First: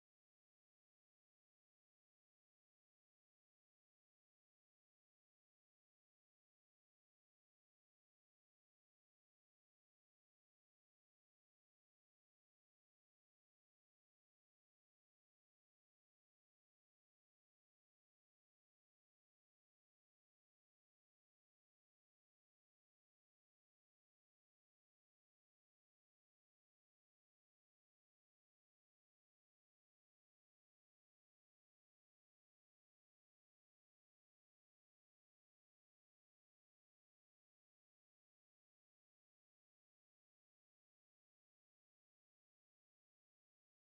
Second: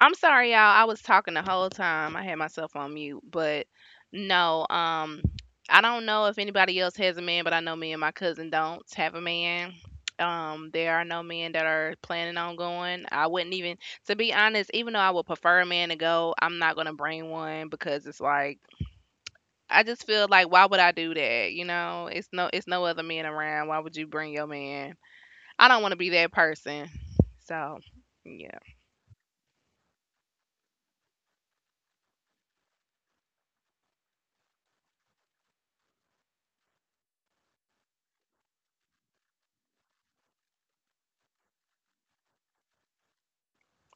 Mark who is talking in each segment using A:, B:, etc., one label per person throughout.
A: I'm sorry, y'all. I was talking the whole time. I had myself on mute, but no. I don't know if anybody else has a man, but I know me and my cousin don't have a man. There are no men that are planning on going. I wouldn't even, to be honest, even though I would prefer a man to go, I'm not gonna bring one because it's like I just feel like why would I do that? You know, it's no other men around. Why would you bring your man? I don't want to be that person. So, yeah,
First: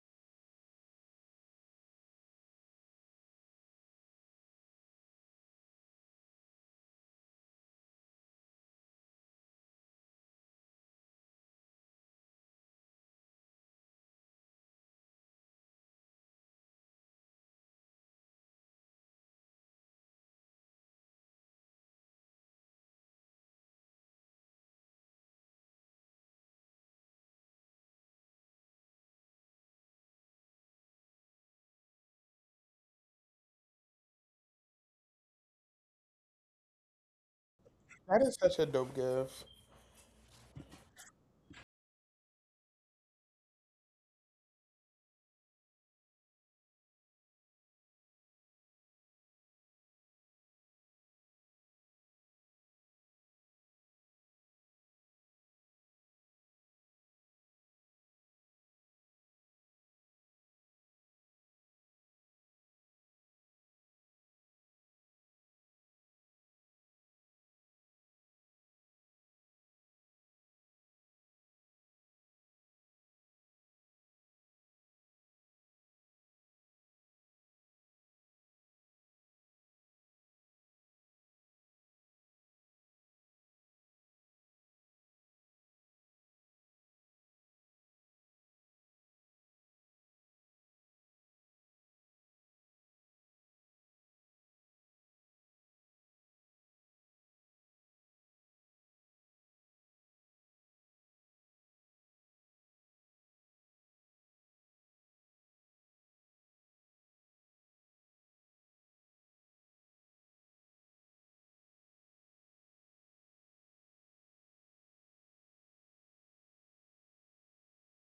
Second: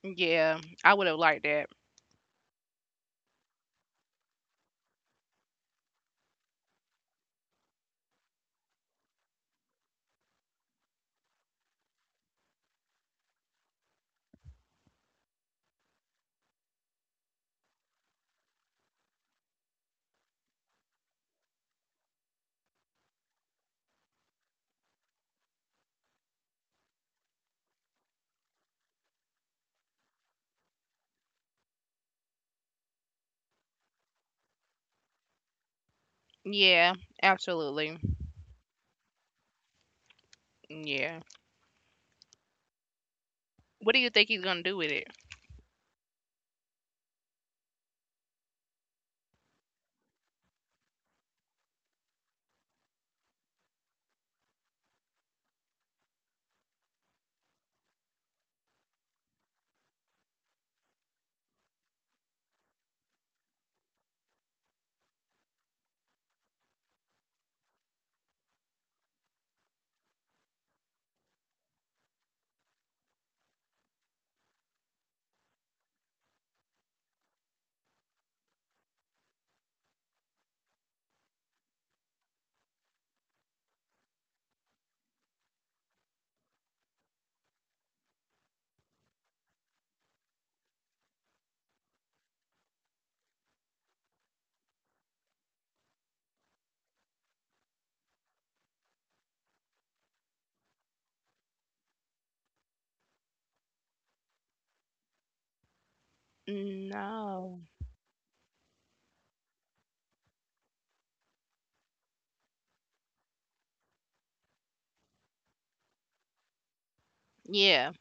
A: yeah, I would have liked that. Yeah, absolutely.
B: That is such a dope gift.
A: Yeah. What do you think he's gonna do with it? No. Yeah.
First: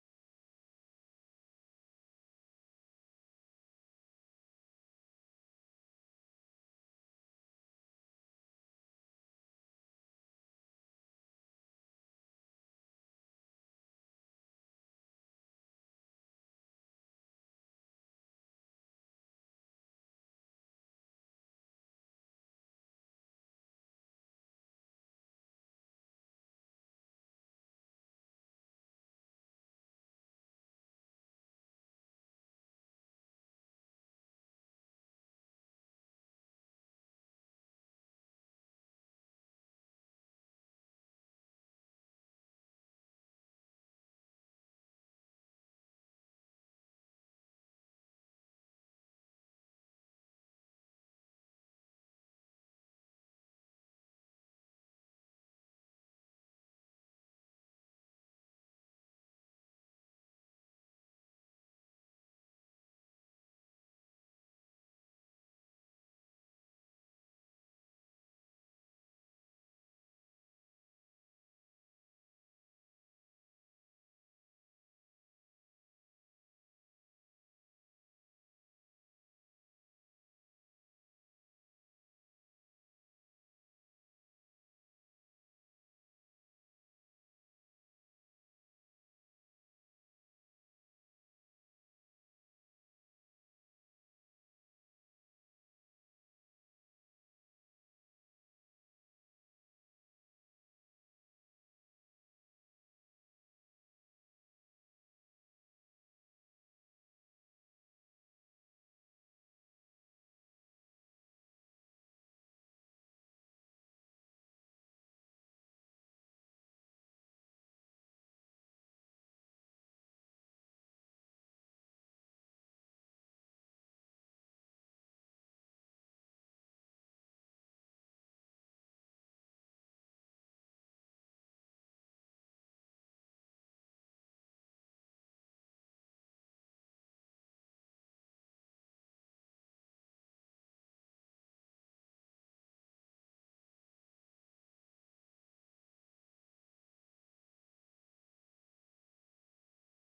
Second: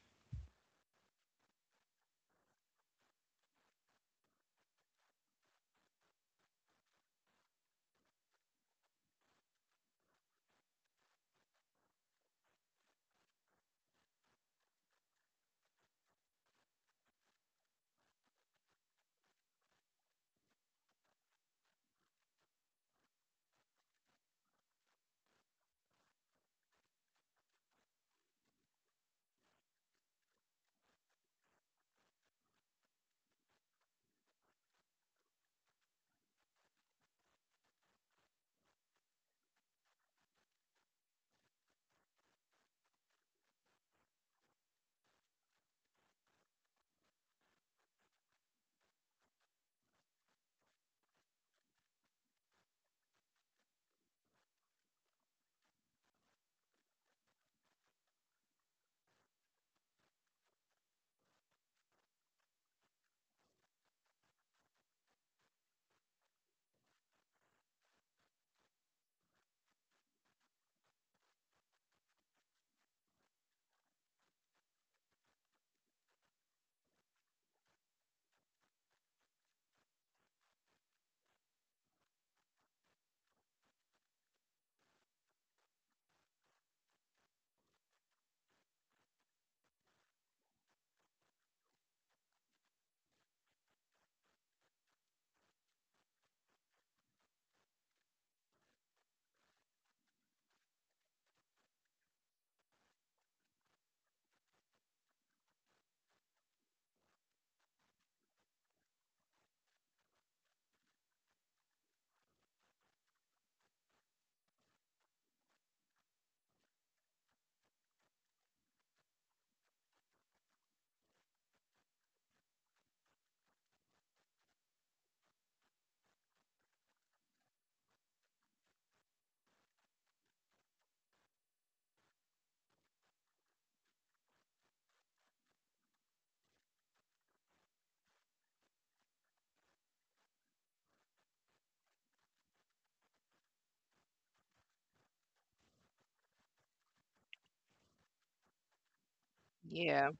A: Yeah.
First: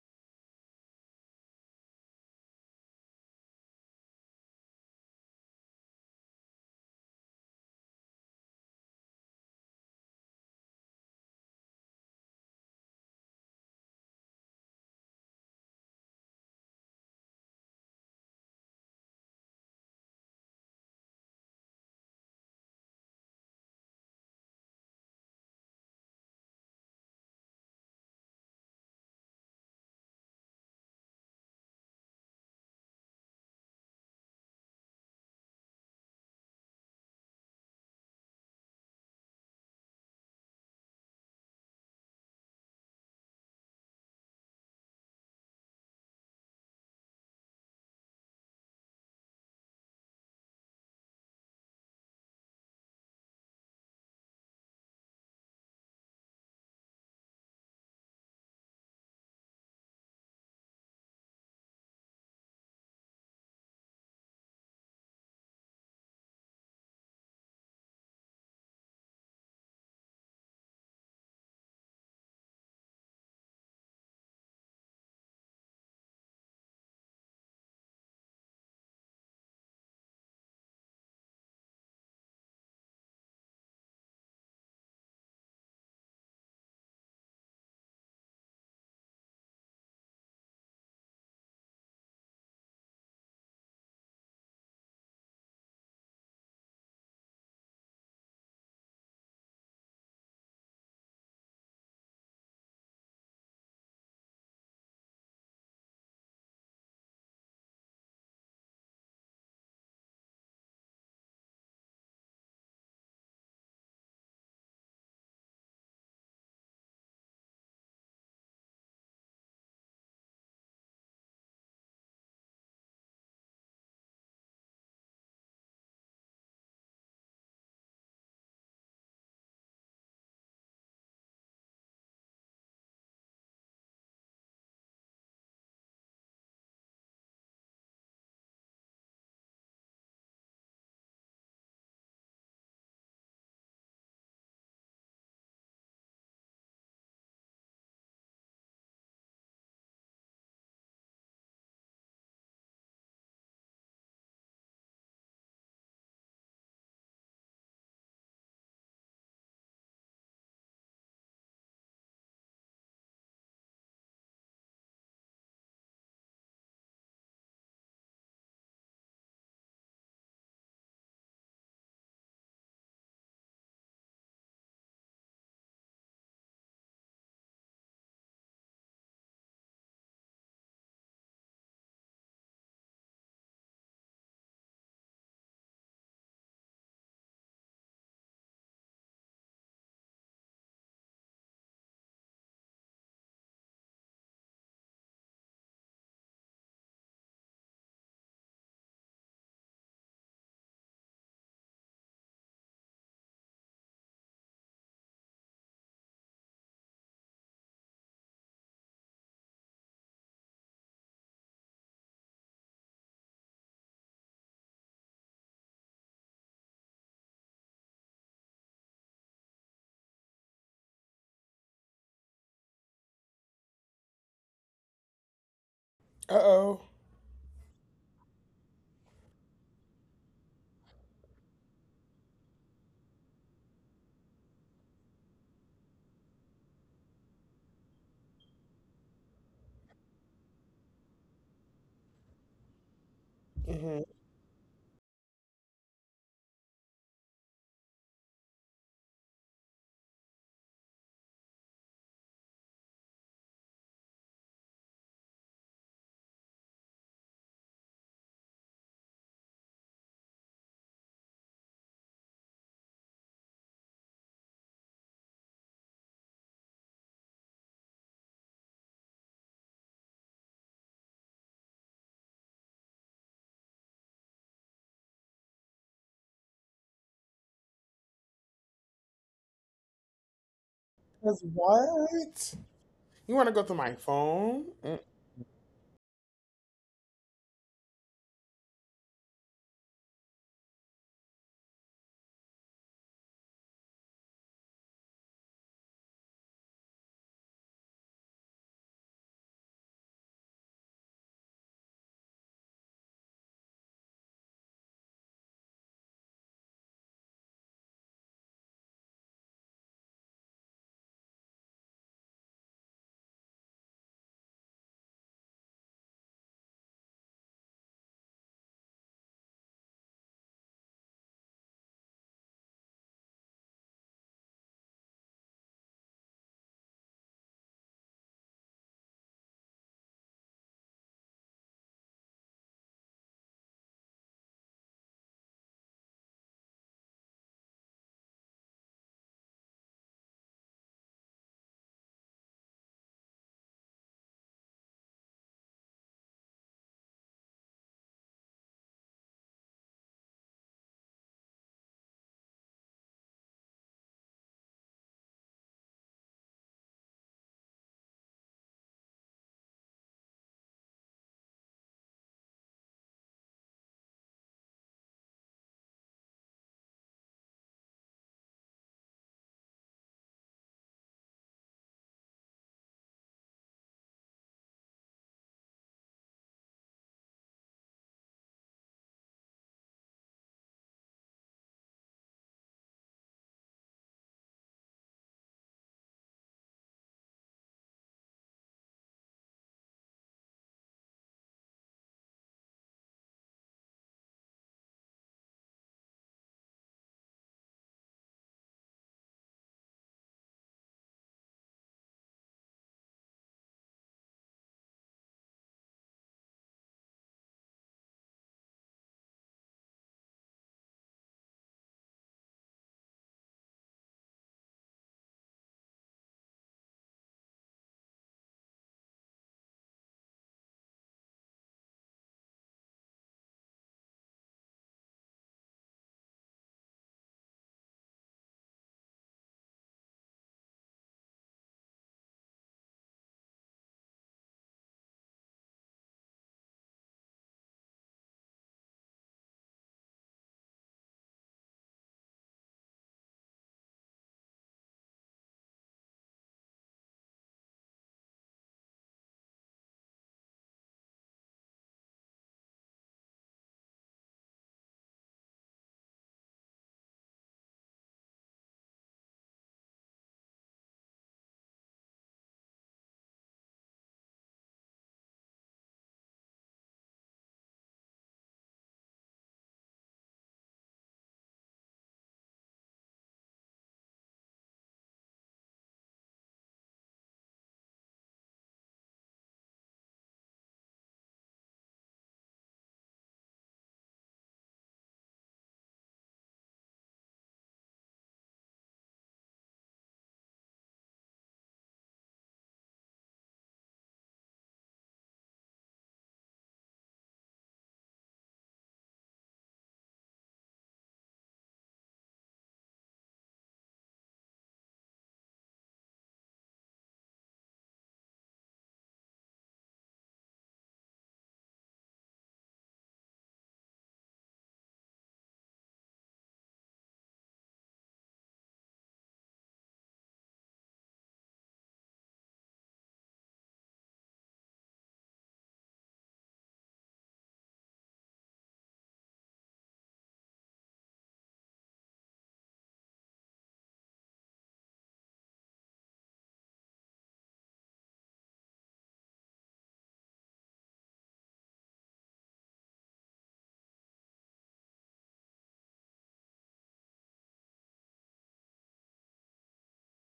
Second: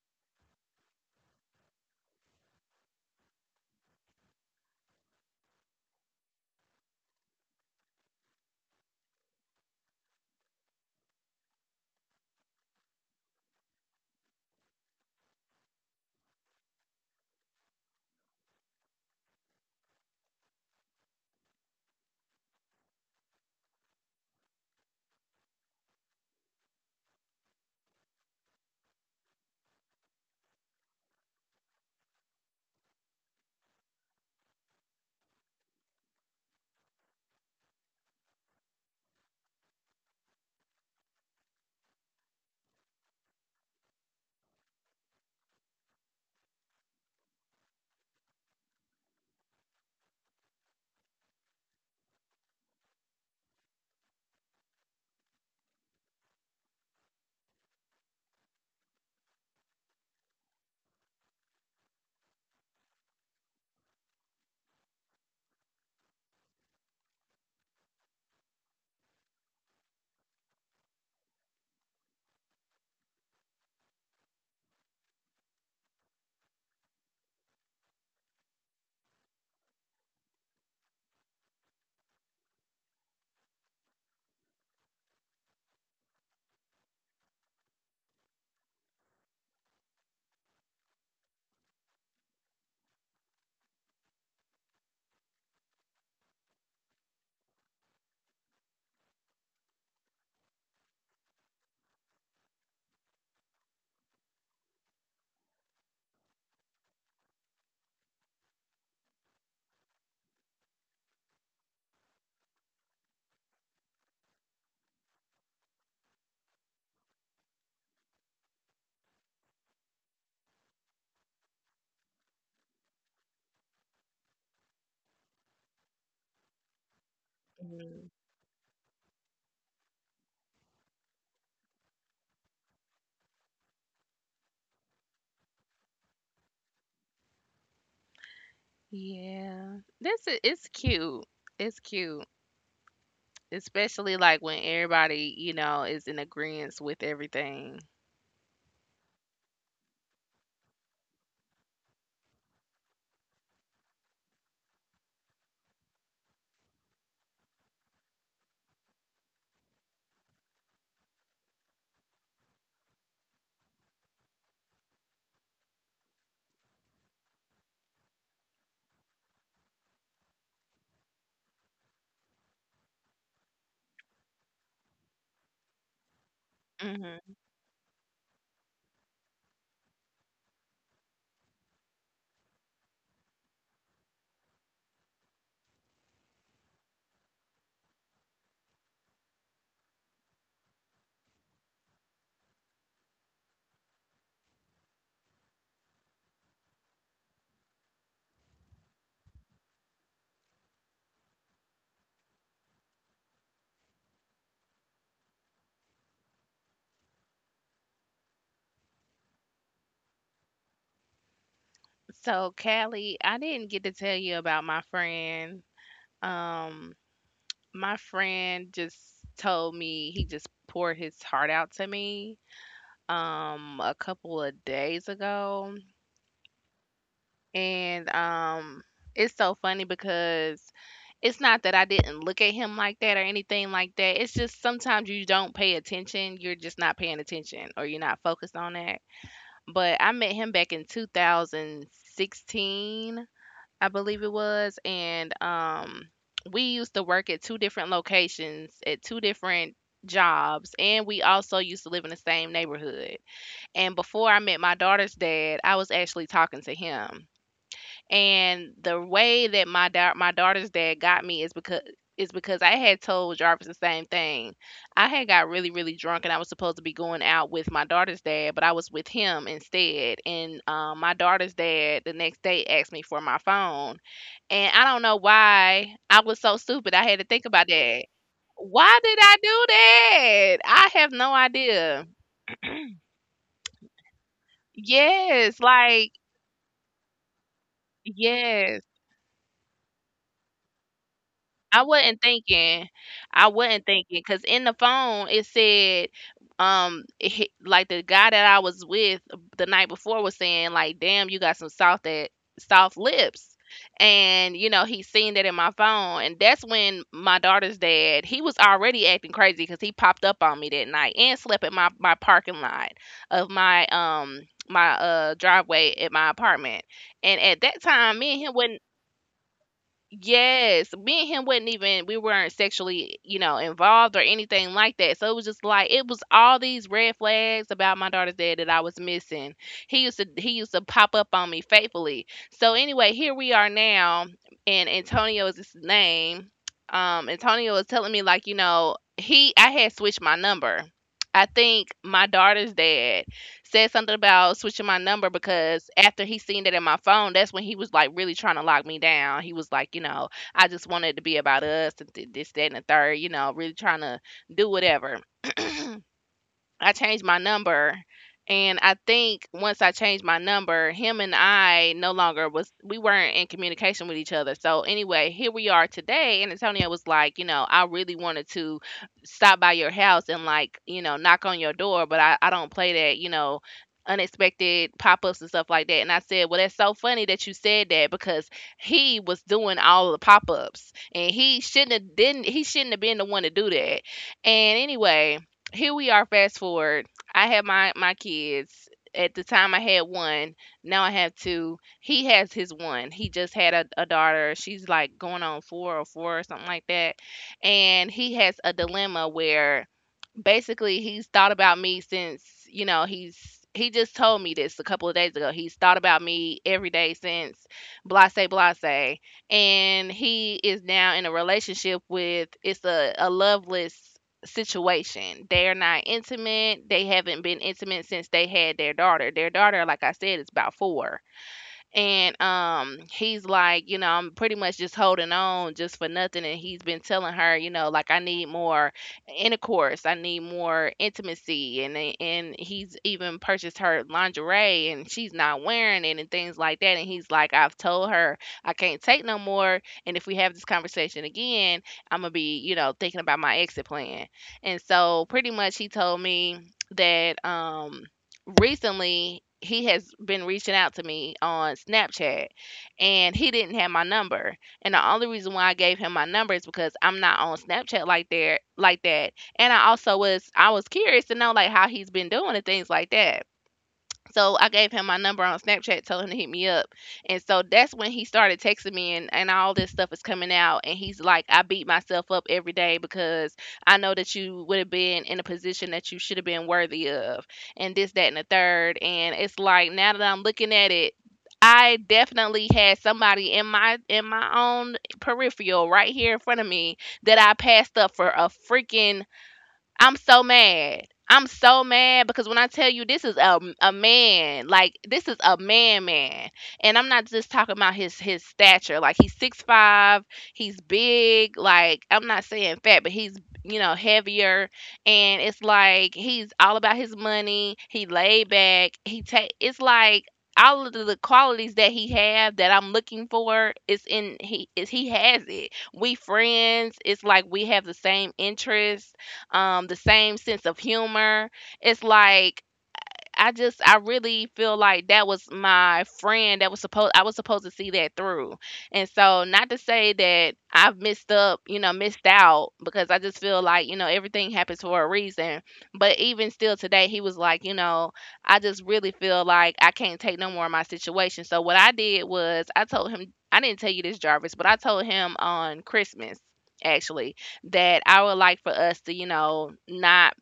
A: Mm. Yeah. This is it's cute. It's cute. Especially like when everybody, you know, is in agreement with everything. Hmm. So, Callie, I didn't get to tell you about my friend. Um, my friend just told me he just poured his heart out to me a couple of days ago.
B: Uh oh.
A: And it's so funny because it's not that I didn't look at him like that or anything like that. It's just sometimes you don't pay attention. You're just not paying attention or you're not focused on that. But I met him back in 2016, I
B: Mm-hmm.
A: believe it was, and we used to work at two different locations at two different jobs, and we also used to live in the same neighborhood. And before I met my daughter's dad, I was actually talking to him, and the way that my daughter's dad got me is because I had told Jarvis the same thing. I had got really really drunk and I was supposed to be going out with my daughter's dad, but I was with him instead. And my daughter's dad the next day asked me for my phone, and I don't know why I was so stupid. I had to think about that. Why did I do that? I have no
B: Cause
A: idea.
B: what? You want to go through my phone?
A: Yes, like yes. I wasn't thinking. I wasn't thinking because in the phone it said, like the guy that I was with the night before was saying, like, damn, you got some soft lips, and you know he seen that in my phone, and that's when my daughter's dad he was already acting crazy because he popped up on me that night and slept in my parking lot of my driveway at my apartment, and at that time me and him wasn't Yes, me and him wasn't even we weren't sexually, you know, involved or anything like that. So it was just like it was all these red flags about my daughter's dad that I was missing. He used to pop up on me faithfully. So anyway, here we are now, and Antonio is his name. Antonio was telling me like, you know, he I had switched my number. I think my daughter's dad said something about switching my number because after he seen that in my phone, that's when he was like really trying to lock me down. He was like, you know, I just wanted it to be about us and this, that, and the third, you know, really trying to do whatever. I changed my number, and I think once I changed my number, him and I no longer was we weren't in communication with each other. So anyway, here we are today, and Antonio was like, you know, I really wanted to stop by your house and, like, you know, knock on your door, but I don't play that, you know. Unexpected pop ups and stuff like that. And I said, well, that's so funny that you said that because he was doing all the pop ups and he shouldn't have been the one to do that. And anyway, here we are, fast forward, I had my kids. At the time I had one, now I have two. He has his one. He just had a daughter. She's like going on four or something like that, and he has a dilemma where basically he's thought about me since, you know, he's he just told me this a couple of days ago, he's thought about me every day since, blase blase, and he is now in a relationship with, it's a loveless situation. They're not intimate. They haven't been intimate since they had their daughter. Their daughter, like I said, is about four, and he's like, you know, I'm pretty much just holding on just for nothing, and he's been telling her, you know, like, I need more intercourse, I need more intimacy, and he's even purchased her lingerie and she's not wearing it and things like that, and he's like, I've told her I can't take no more, and if we have this conversation again, I'm gonna be, you know, thinking about my exit plan. And so pretty much he told me that recently he has been reaching out to me on Snapchat, and he didn't have my number. And the only reason why I gave him my number is because I'm not on Snapchat like there like that. And I also was I was curious to know like how he's been doing and things like that. So I gave him my number on Snapchat, told him to hit me up. And so that's when he started texting me, and all this stuff is coming out. And he's like, I beat myself up every day because I know that you would have been in a position that you should have been worthy of, and this, that, and the third. And it's like now that I'm looking at it, I definitely had somebody in my own peripheral right here in front of me that I passed up for a freaking, I'm so mad. I'm so mad because when I tell you, this is a man, like this is a man man. And I'm not just talking about his stature. Like he's 6'5", he's big, like I'm not saying fat, but he's, you know, heavier, and it's like he's all about his money, he laid back, he take, it's like all of the qualities that he have that I'm looking for is in, he has it. We friends, it's like we have the same interests, the same sense of humor. It's like I really feel like that was my friend that was supposed I was supposed to see that through. And so not to say that I've missed up, you know, missed out, because I just feel like, you know, everything happens for a reason. But even still today he was like, you know, I just really feel like I can't take no more of my situation. So what I did was I told him, I didn't tell you this Jarvis, but I told him on Christmas actually that I would like for us to, you know, not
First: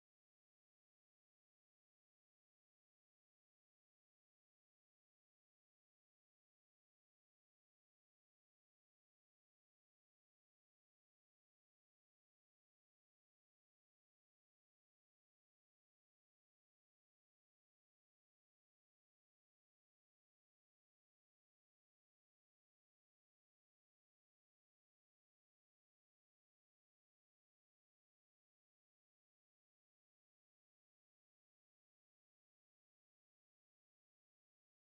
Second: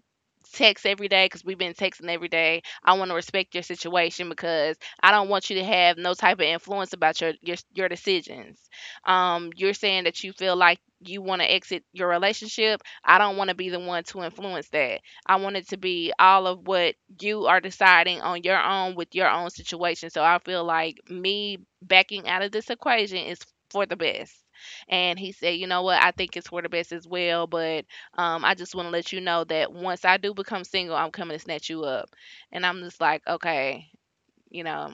A: text every day because we've been texting every day. I want to respect your situation because I don't want you to have no type of influence about your decisions. You're saying that you feel like you want to exit your relationship. I don't want to be the one to influence that. I want it to be all of what you are deciding on your own with your own situation. So I feel like me backing out of this equation is for the best. And he said, you know what? I think it's for the best as well, but I just want to let you know that once I do become single, I'm coming to snatch you up. And I'm just like, okay, you know,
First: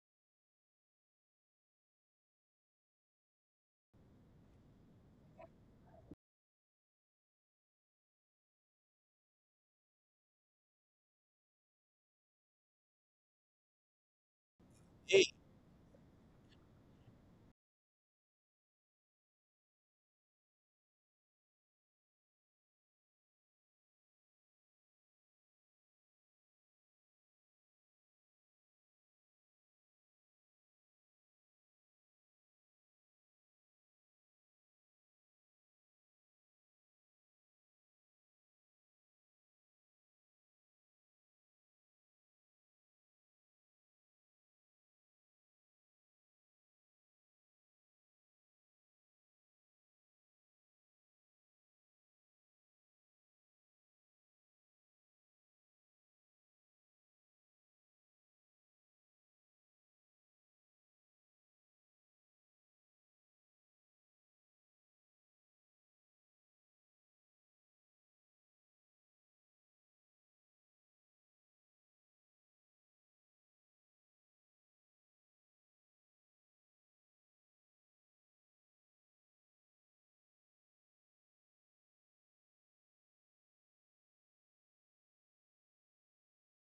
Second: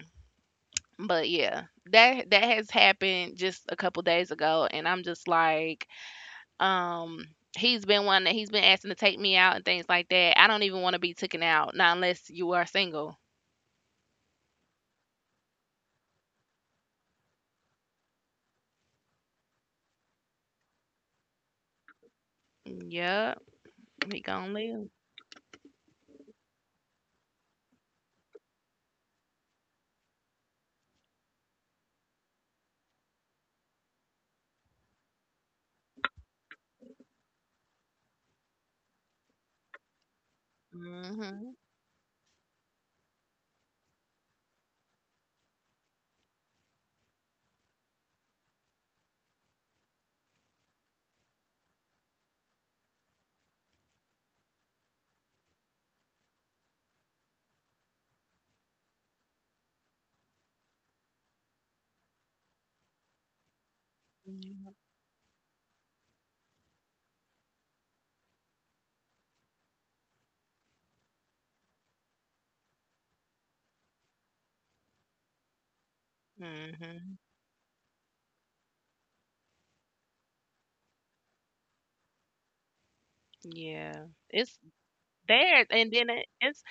A: but yeah, that that has happened just a couple days ago, and I'm just like, um, he's been one that he's been asking to take me out and things like that. I don't even want to be taken out, not unless you are single.
B: Hey,
A: Yep, we gonna live. Mhm. Mhm. Mhm. Yeah, it's there, and then it, it's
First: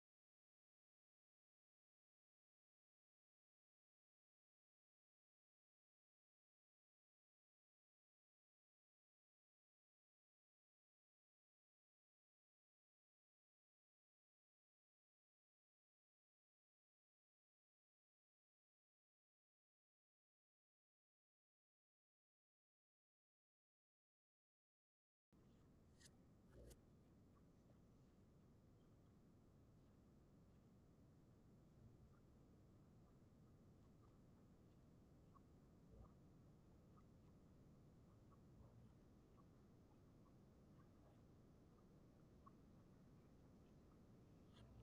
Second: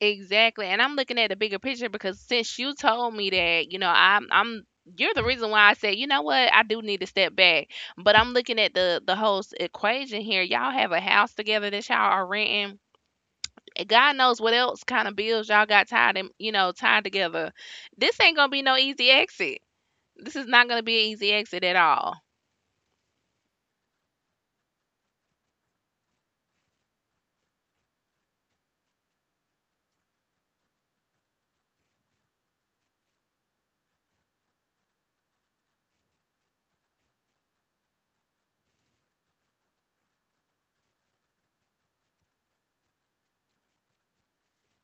A: exactly. And I'm looking at the bigger picture because since you told me that, you know, I'm you're the reason why I said, you know what, I do need to step back. But I'm looking at the whole equation here. Y'all have a house together that y'all are renting, and God knows what else kind of bills y'all got tied in, you know, tied together. This ain't gonna be no easy exit. This is not gonna be an easy exit at all.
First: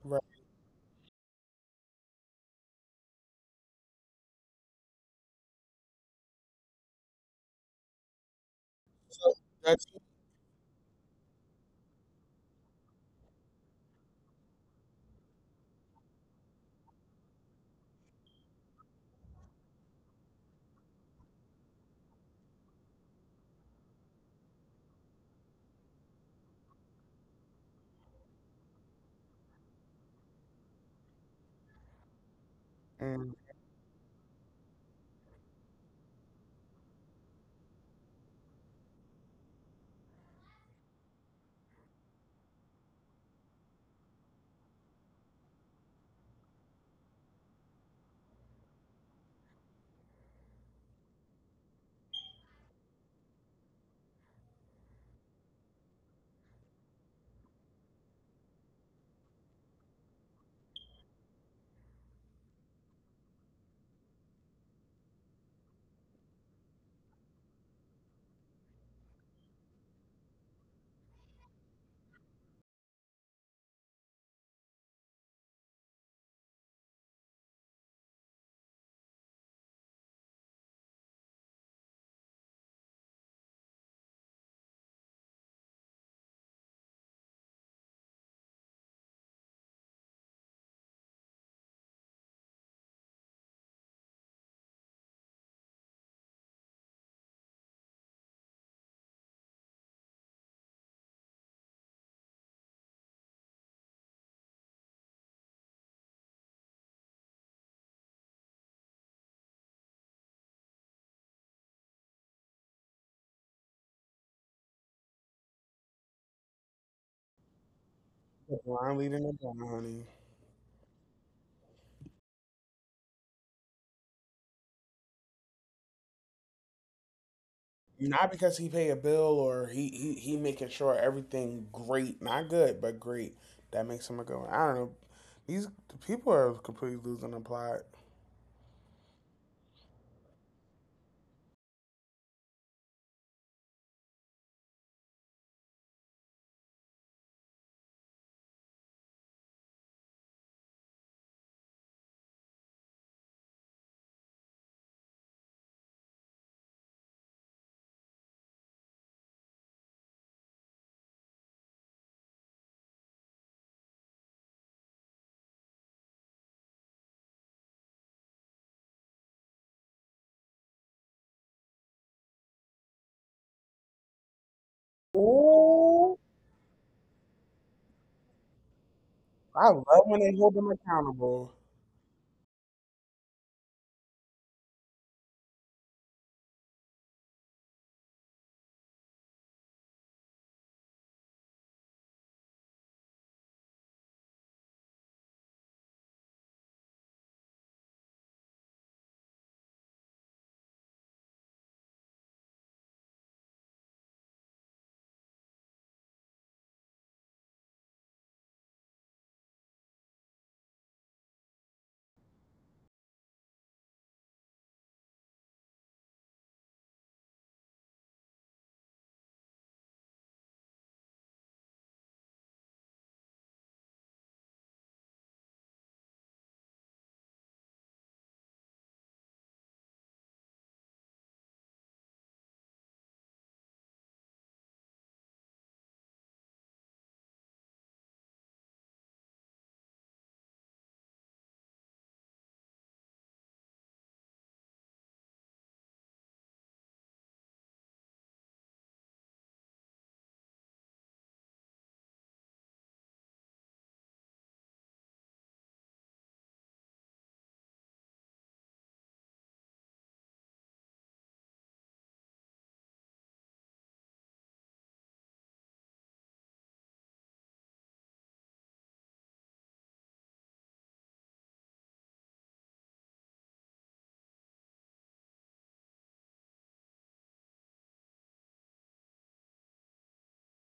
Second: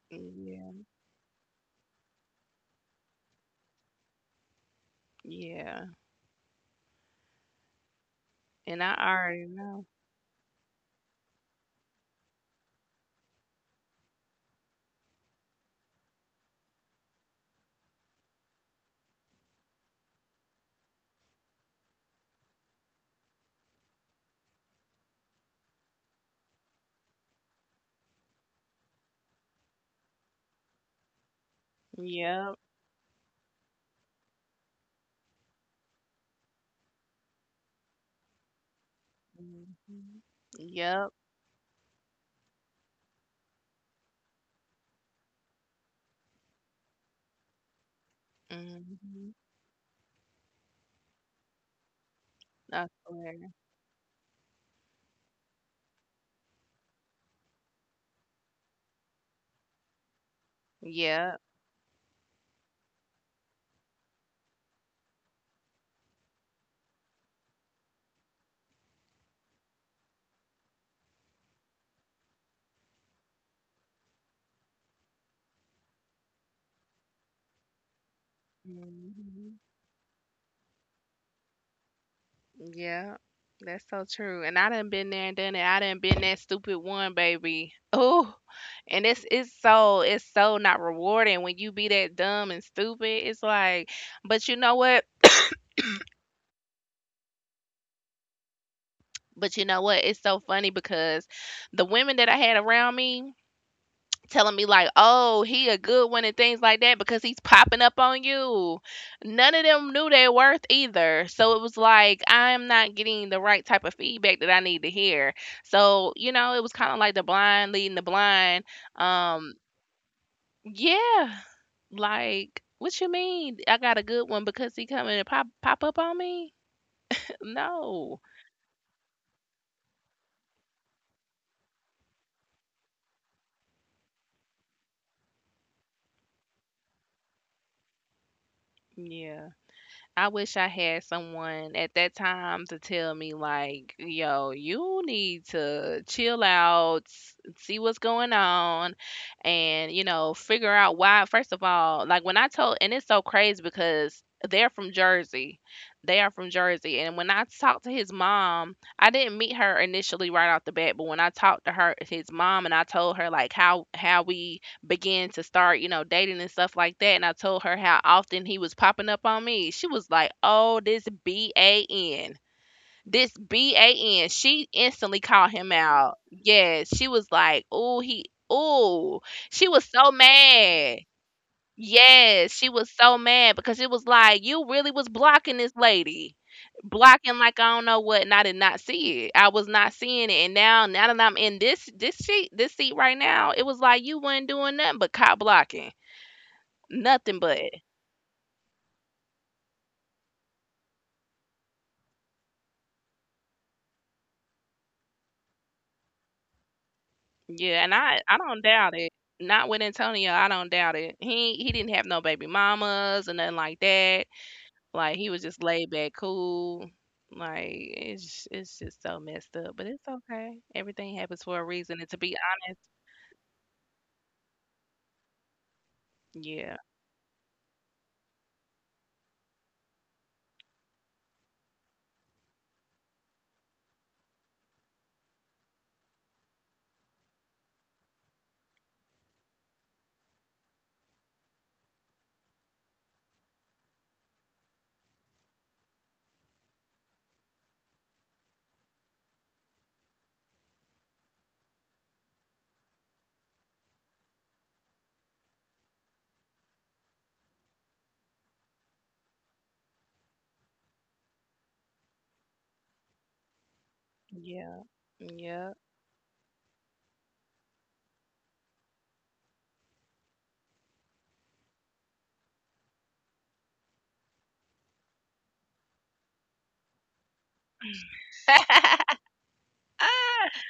B: right.
A: Yeah. Yeah. And I
B: So
A: already know.
B: that's
A: Yep.
B: mm,
A: Hmm. Yep. Hmm. I swear. Yep. Mhm. Yeah, that's so true. And I done been there and done it. I done been that stupid one, baby. Oh, and it's so not rewarding when you be that dumb and stupid. It's like, but you know what? But you know what? It's so funny because the women that I had around me, telling me like, "Oh, he a good one" and things like that because he's popping up on you. None of them knew their worth either. So it was like I'm not getting the right type of feedback that I need to hear. So, you know, it was kind of like the blind leading the
B: the
A: blind.
B: blind leading the
A: Um
B: blind, honey.
A: yeah, like what you mean? I got a good one because he coming and pop up on me? No.
B: Not because he pay a bill or he making sure everything great, not good, but great. That makes him a good one. I don't know. These people are completely losing the plot.
A: Yeah. I wish I had someone at that time to tell me like, "Yo, you need to chill out, see what's going on, and you know, figure out why." First of all, like when I told, and it's so crazy because they're from Jersey. They are from Jersey, and when I talked to his mom, I didn't meet her initially right off the bat, but when I talked to her, his mom, and I told her like how we began to start, you know, dating and stuff like that. And I told her how often he was popping up on me. She was like, oh, this BAN. This BAN. She instantly called him out.
B: Ooh,
A: Yes. She was like, oh, he, oh. She
B: I
A: was
B: love
A: so
B: when they hold them
A: mad.
B: accountable.
A: Yes, she was so mad because it was like you really was blocking this lady. Blocking like I don't know what, and I did not see it. I was not seeing it. And now that I'm in this seat right now, it was like you wasn't doing nothing but cop blocking. Nothing but. Yeah, and I don't doubt it. Not with Antonio, I don't doubt it. He didn't have no baby mamas and nothing like that. Like he was just laid back, cool. Like it's just so messed up, but it's okay. Everything happens for a reason. And to be honest, yeah, yeah, yeah. Ah!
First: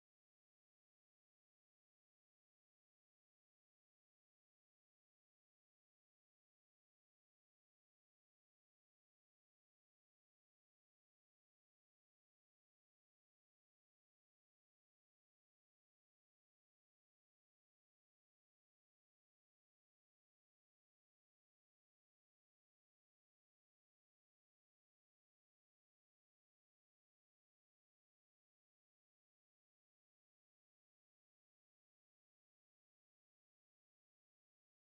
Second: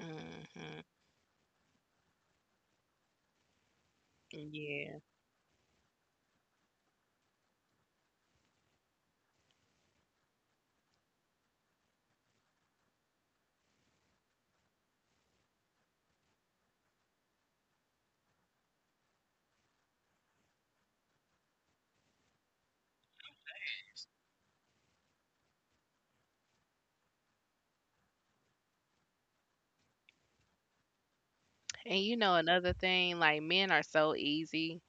A: Hmm. Yeah. And you know another thing, like men are so easy.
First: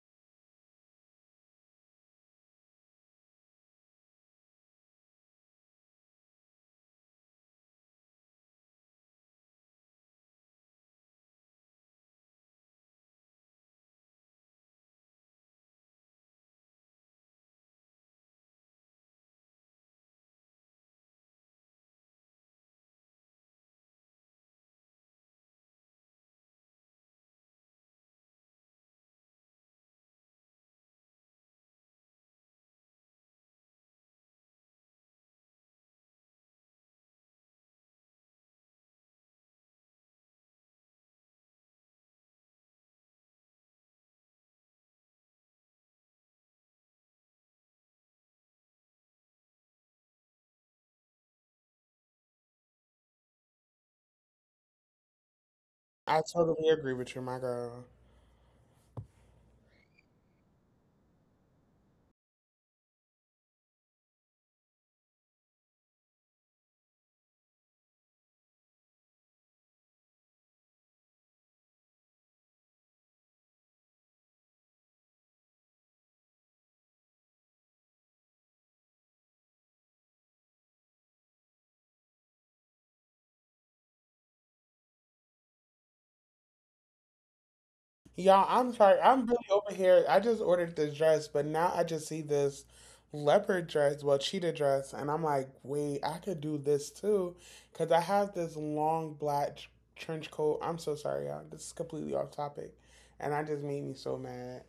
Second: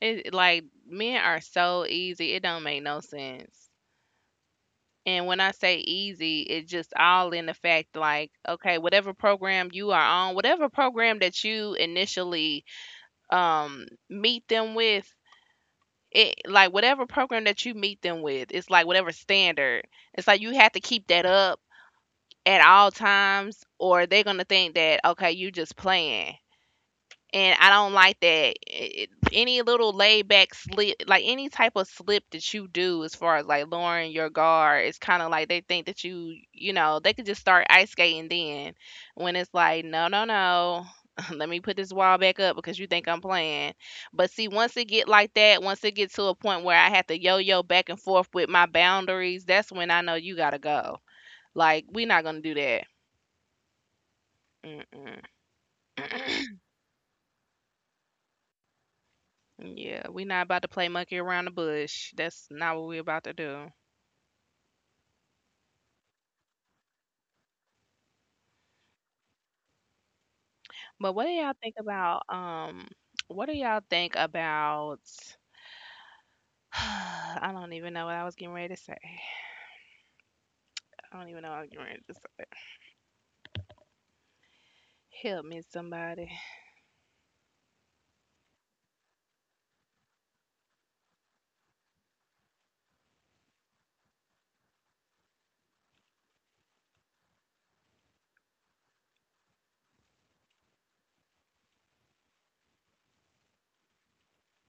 A: It like men are so easy. It don't make no sense. And when I say easy, it's just all in the fact like, okay, whatever program you are on, whatever program that you initially meet them with, it like whatever program that you meet them with, it's like whatever standard. It's like you have to keep that up at all times, or they're gonna think that okay, you just playing, and I don't like that. Any little laid back slip, like any type of slip that you do, as far as like lowering your guard, it's kind of like they think that you know, they could just start ice skating then. When it's like, no, no, no, let me put this wall back up because you think I'm playing. But see, once it get like that, once it get to a point where I have to yo-yo back and forth with my boundaries, that's when I know you gotta go. Like, we're not gonna do that. Mm-mm.
B: I totally agree with you, my girl.
A: Yeah, we're not about to play monkey around the bush. That's not what we're about to do. But what do y'all think about what do y'all think about I don't even know what I was getting ready to say. I don't even know what I was getting ready to say. Help me somebody.
B: Y'all, I'm sorry. I'm really over here. I just ordered this dress, but now I just see this leopard dress, well, cheetah dress, and I'm like, wait, I could do this too. Because I have this long black trench coat. I'm so sorry, y'all. This is completely off topic. And I just made me so mad.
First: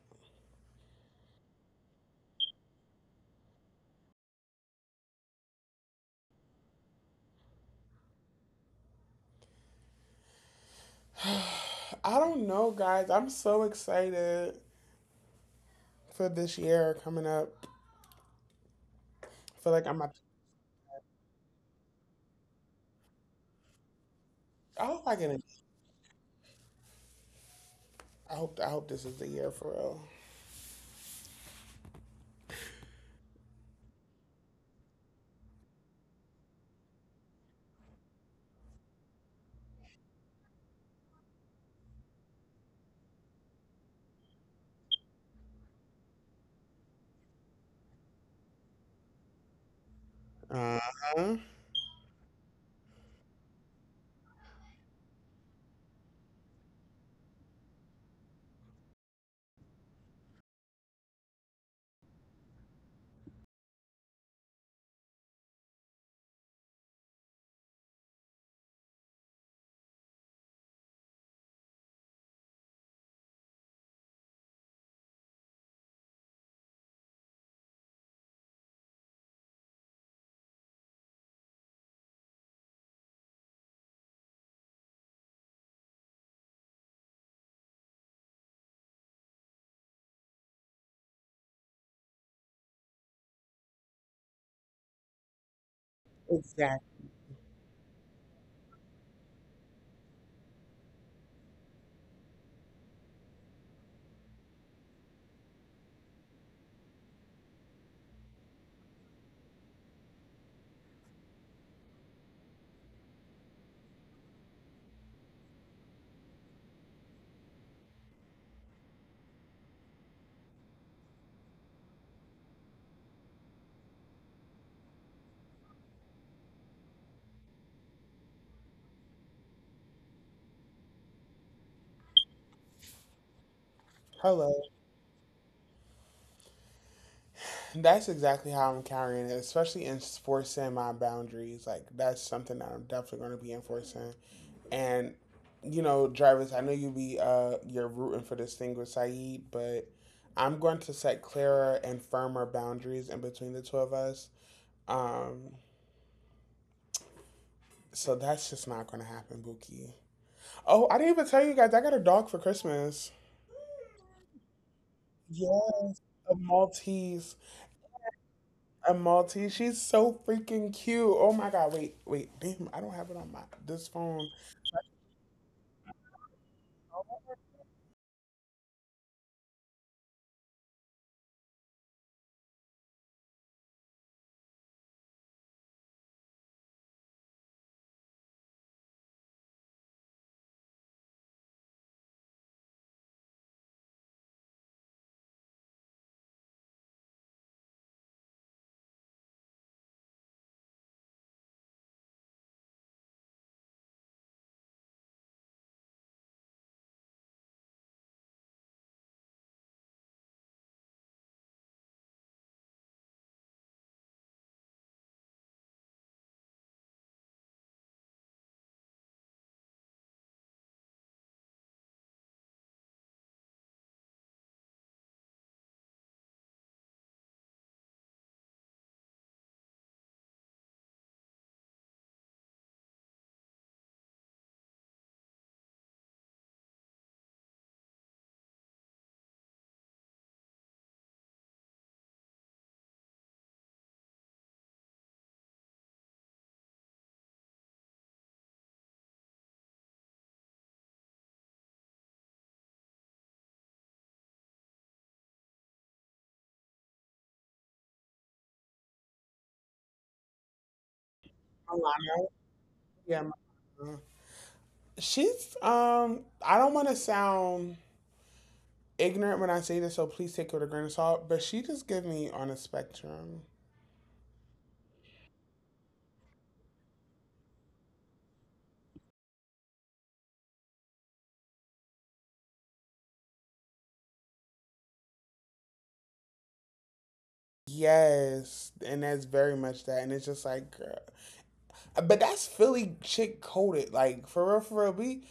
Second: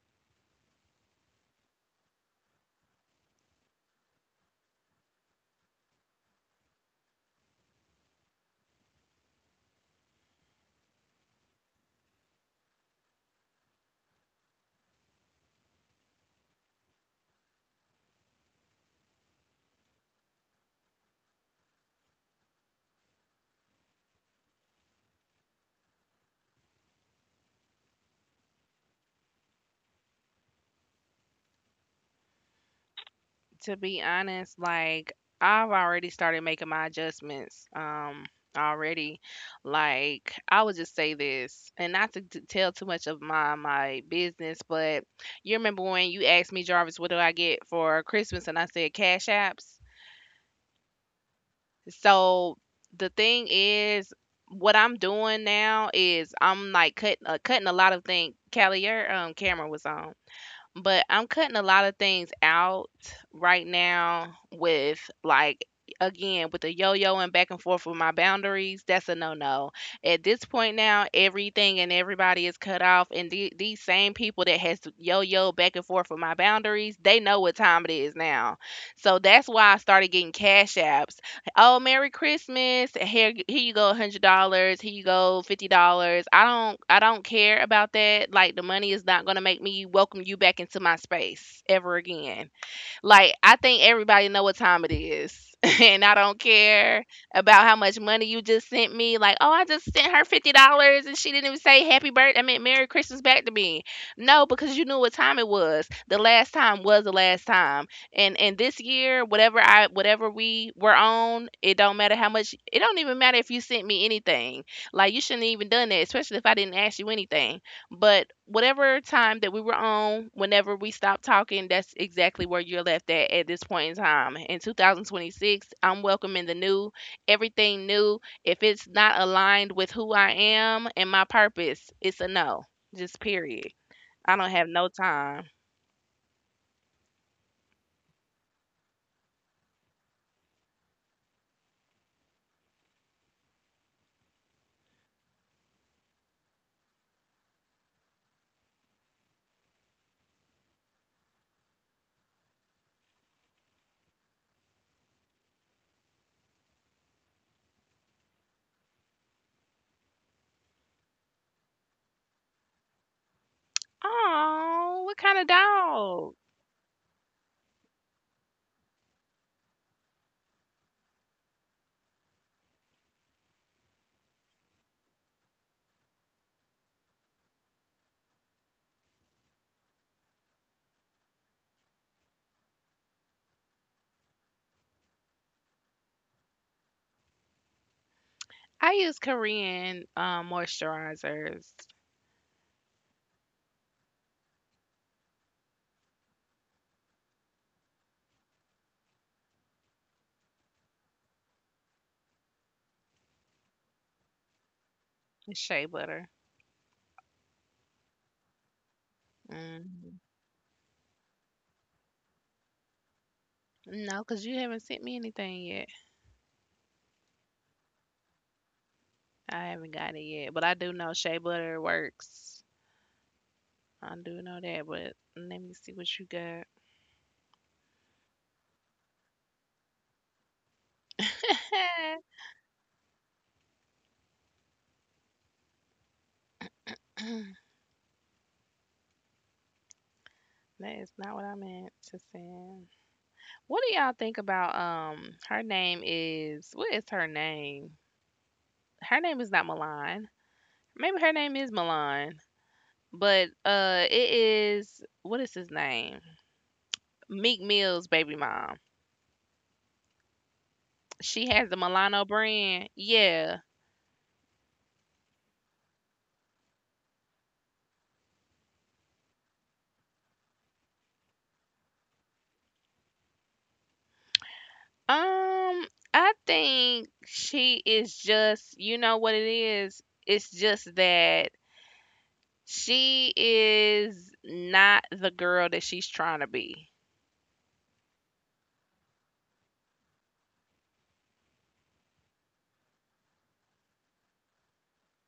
B: I don't know, guys. I'm so excited for this year coming up. I feel like I'm I hope I get it. I hope this is the year for real.
A: To be honest, like I've already started making my adjustments. Already, like I would just say this and not to tell too much of my business, but you remember when you asked me, Jarvis, what do I get for Christmas and I said cash apps,
B: Uh-huh.
A: so the thing is what I'm doing now is I'm like cutting cutting a lot of things. Callie, your camera was on, but I'm cutting a lot of things out right now, with like, again, with the yo-yo and back and forth with my boundaries, that's a no-no. At this point, now everything and everybody is cut off, and these same people that has to yo-yo back and forth with my boundaries, they know what time it is now. So that's why I started getting cash apps. "Oh, Merry Christmas. Here you go $100. Here you go $50." I don't care about that. Like the money is not going to make me welcome you back into my space ever again. Like I think everybody know what time it is. And I don't care
B: Exactly.
A: about how much money you just sent me. Like, oh, I just sent her $50, and she didn't even say happy birthday. I mean, Merry Christmas back to me. No, because you knew what time it was. The last time was the last time, and this year, whatever I whatever we were on, it don't matter how much. It don't even matter if you sent me anything. Like, you shouldn't have even done that, especially if I didn't ask you anything. But whatever time that we were on, whenever we stopped talking, that's exactly where you're left at this point in time. In 2026, I'm welcoming the new, everything new. If it's not aligned with who I am and my purpose, it's a no. Just period. I don't
B: Hello.
A: have no time.
B: And that's exactly how I'm carrying it, especially enforcing my boundaries. Like that's something that I'm definitely going to be enforcing. And you know, Jarvis, I know you be you're rooting for this thing with Saeed, but I'm going to set clearer and firmer boundaries in between the two of us. Um, so that's just not going to happen, Buki. Oh, I didn't even tell you guys I got a dog for Christmas.
A: Oh, what kind of
B: Yeah, a
A: dog?
B: Maltese. A Maltese. She's so freaking cute. Oh my god. Wait, wait. Damn, I don't have it on my this phone.
A: I use Korean moisturizers and shea butter. Hmm. No, because you haven't sent me anything. I haven't got it yet, but I do know shea butter works. I do know that, but let me see what you got. That is not what I meant to send. What do y'all think about her name is, what is her name? Her name is not Milan. Maybe her name is Milan, but it is, what is his name? Meek Mill's baby mom. She has the Milano
B: Alana,
A: brand.
B: yeah.
A: Yeah.
B: my- She's. I don't want to sound ignorant when I say this, so please take it with a grain of salt. But she just give me on a spectrum.
A: Um, I think she is just, you know what it is? It's just that she is not the girl that she's trying to be.
B: Yes, and that's very much that. And it's just like, girl. But that's Philly chick coded. Like for real, we.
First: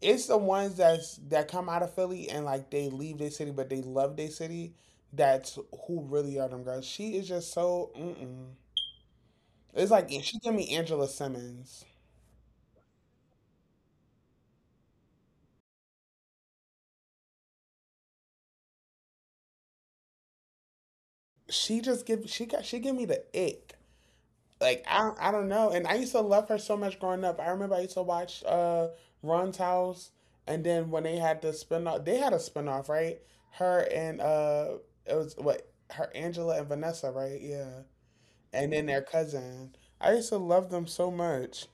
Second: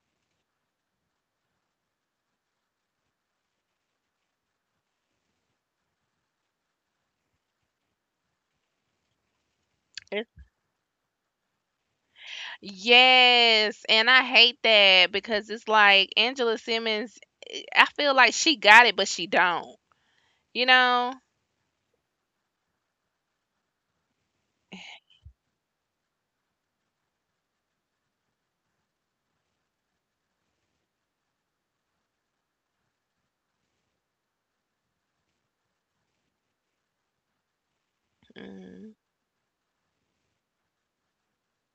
B: It's the ones that come out of Philly and like they leave their city, but they love their city. That's who really are them girls. She is just so. Mm-mm. It's like
A: It's
B: she give me Angela Simmons.
A: yes, and I hate that because it's like Angela Simmons, I feel like she got it, but she don't, you know?
B: She just give she got she give me the ick. I don't know. And I used to love her so much growing up. I remember I used to watch Ron's House, and then when they had the spinoff, they had a spinoff, right? Her and it was what her Angela and Vanessa, right? Yeah, and then
A: Mm,
B: their cousin. I used to love them so much,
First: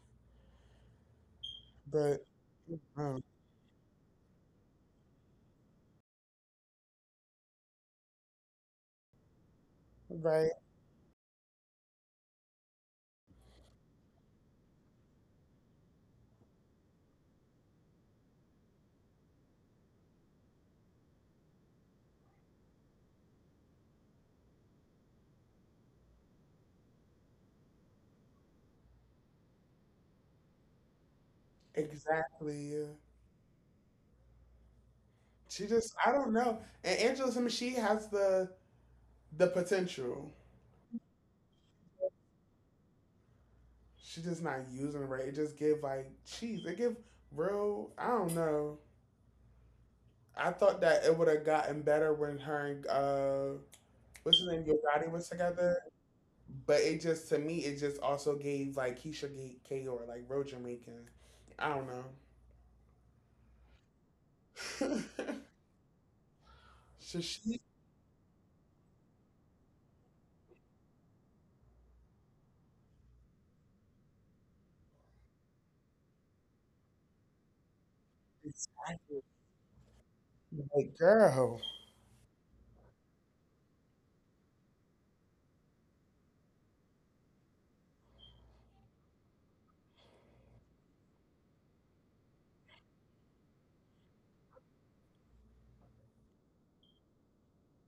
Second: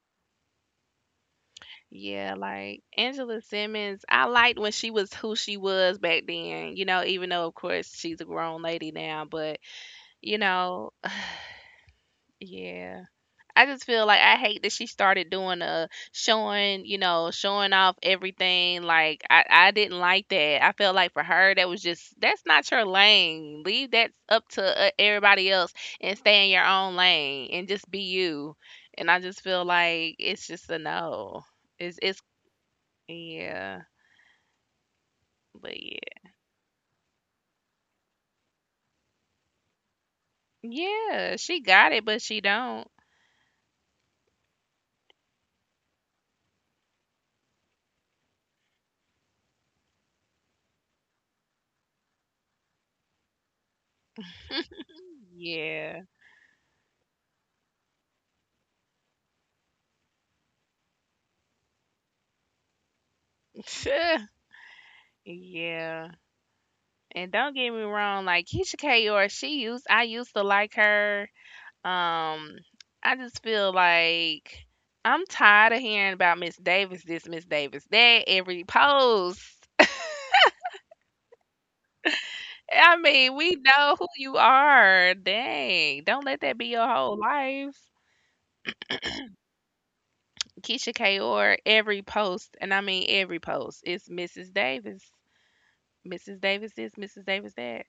B: but
A: yeah, like
B: um,
A: Angela Simmons, I liked when she was who she was back then, you know, even though, of course, she's a grown lady now, but you
B: right,
A: know, yeah. I just feel like I hate that she started doing a showing, you know, showing off everything. Like I didn't like that. I felt like for her that was just, that's not your lane. Leave that up to everybody else and stay in your own lane and just be you. And I just feel like it's just a no. It's
B: exactly. Yeah.
A: yeah,
B: She
A: but
B: just, I
A: yeah,
B: don't know. And Angela, I mean, she has the potential.
A: yeah. She got it, but she don't.
B: She just not using it right. It just give like cheese. It give real. I don't know. I thought that it would have gotten better when her and what's his name, Yo Gotti was together.
A: Yeah,
B: But it just to me, it just also gave like Keisha gave Kaor like real Jamaican. I don't know.
A: yeah.
B: so
A: And don't
B: she
A: get me wrong, like Keisha Kayor, she used I used to like her. Um, I just feel like I'm tired of hearing about Miss Davis this, Miss Davis that, every post.
B: girl,
A: I mean, we know who you are. Dang. Don't let that be your whole life. Keisha Kayor, every post, and I mean every post, it's Mrs. Davis. Mrs. Davis this, Mrs. Davis that.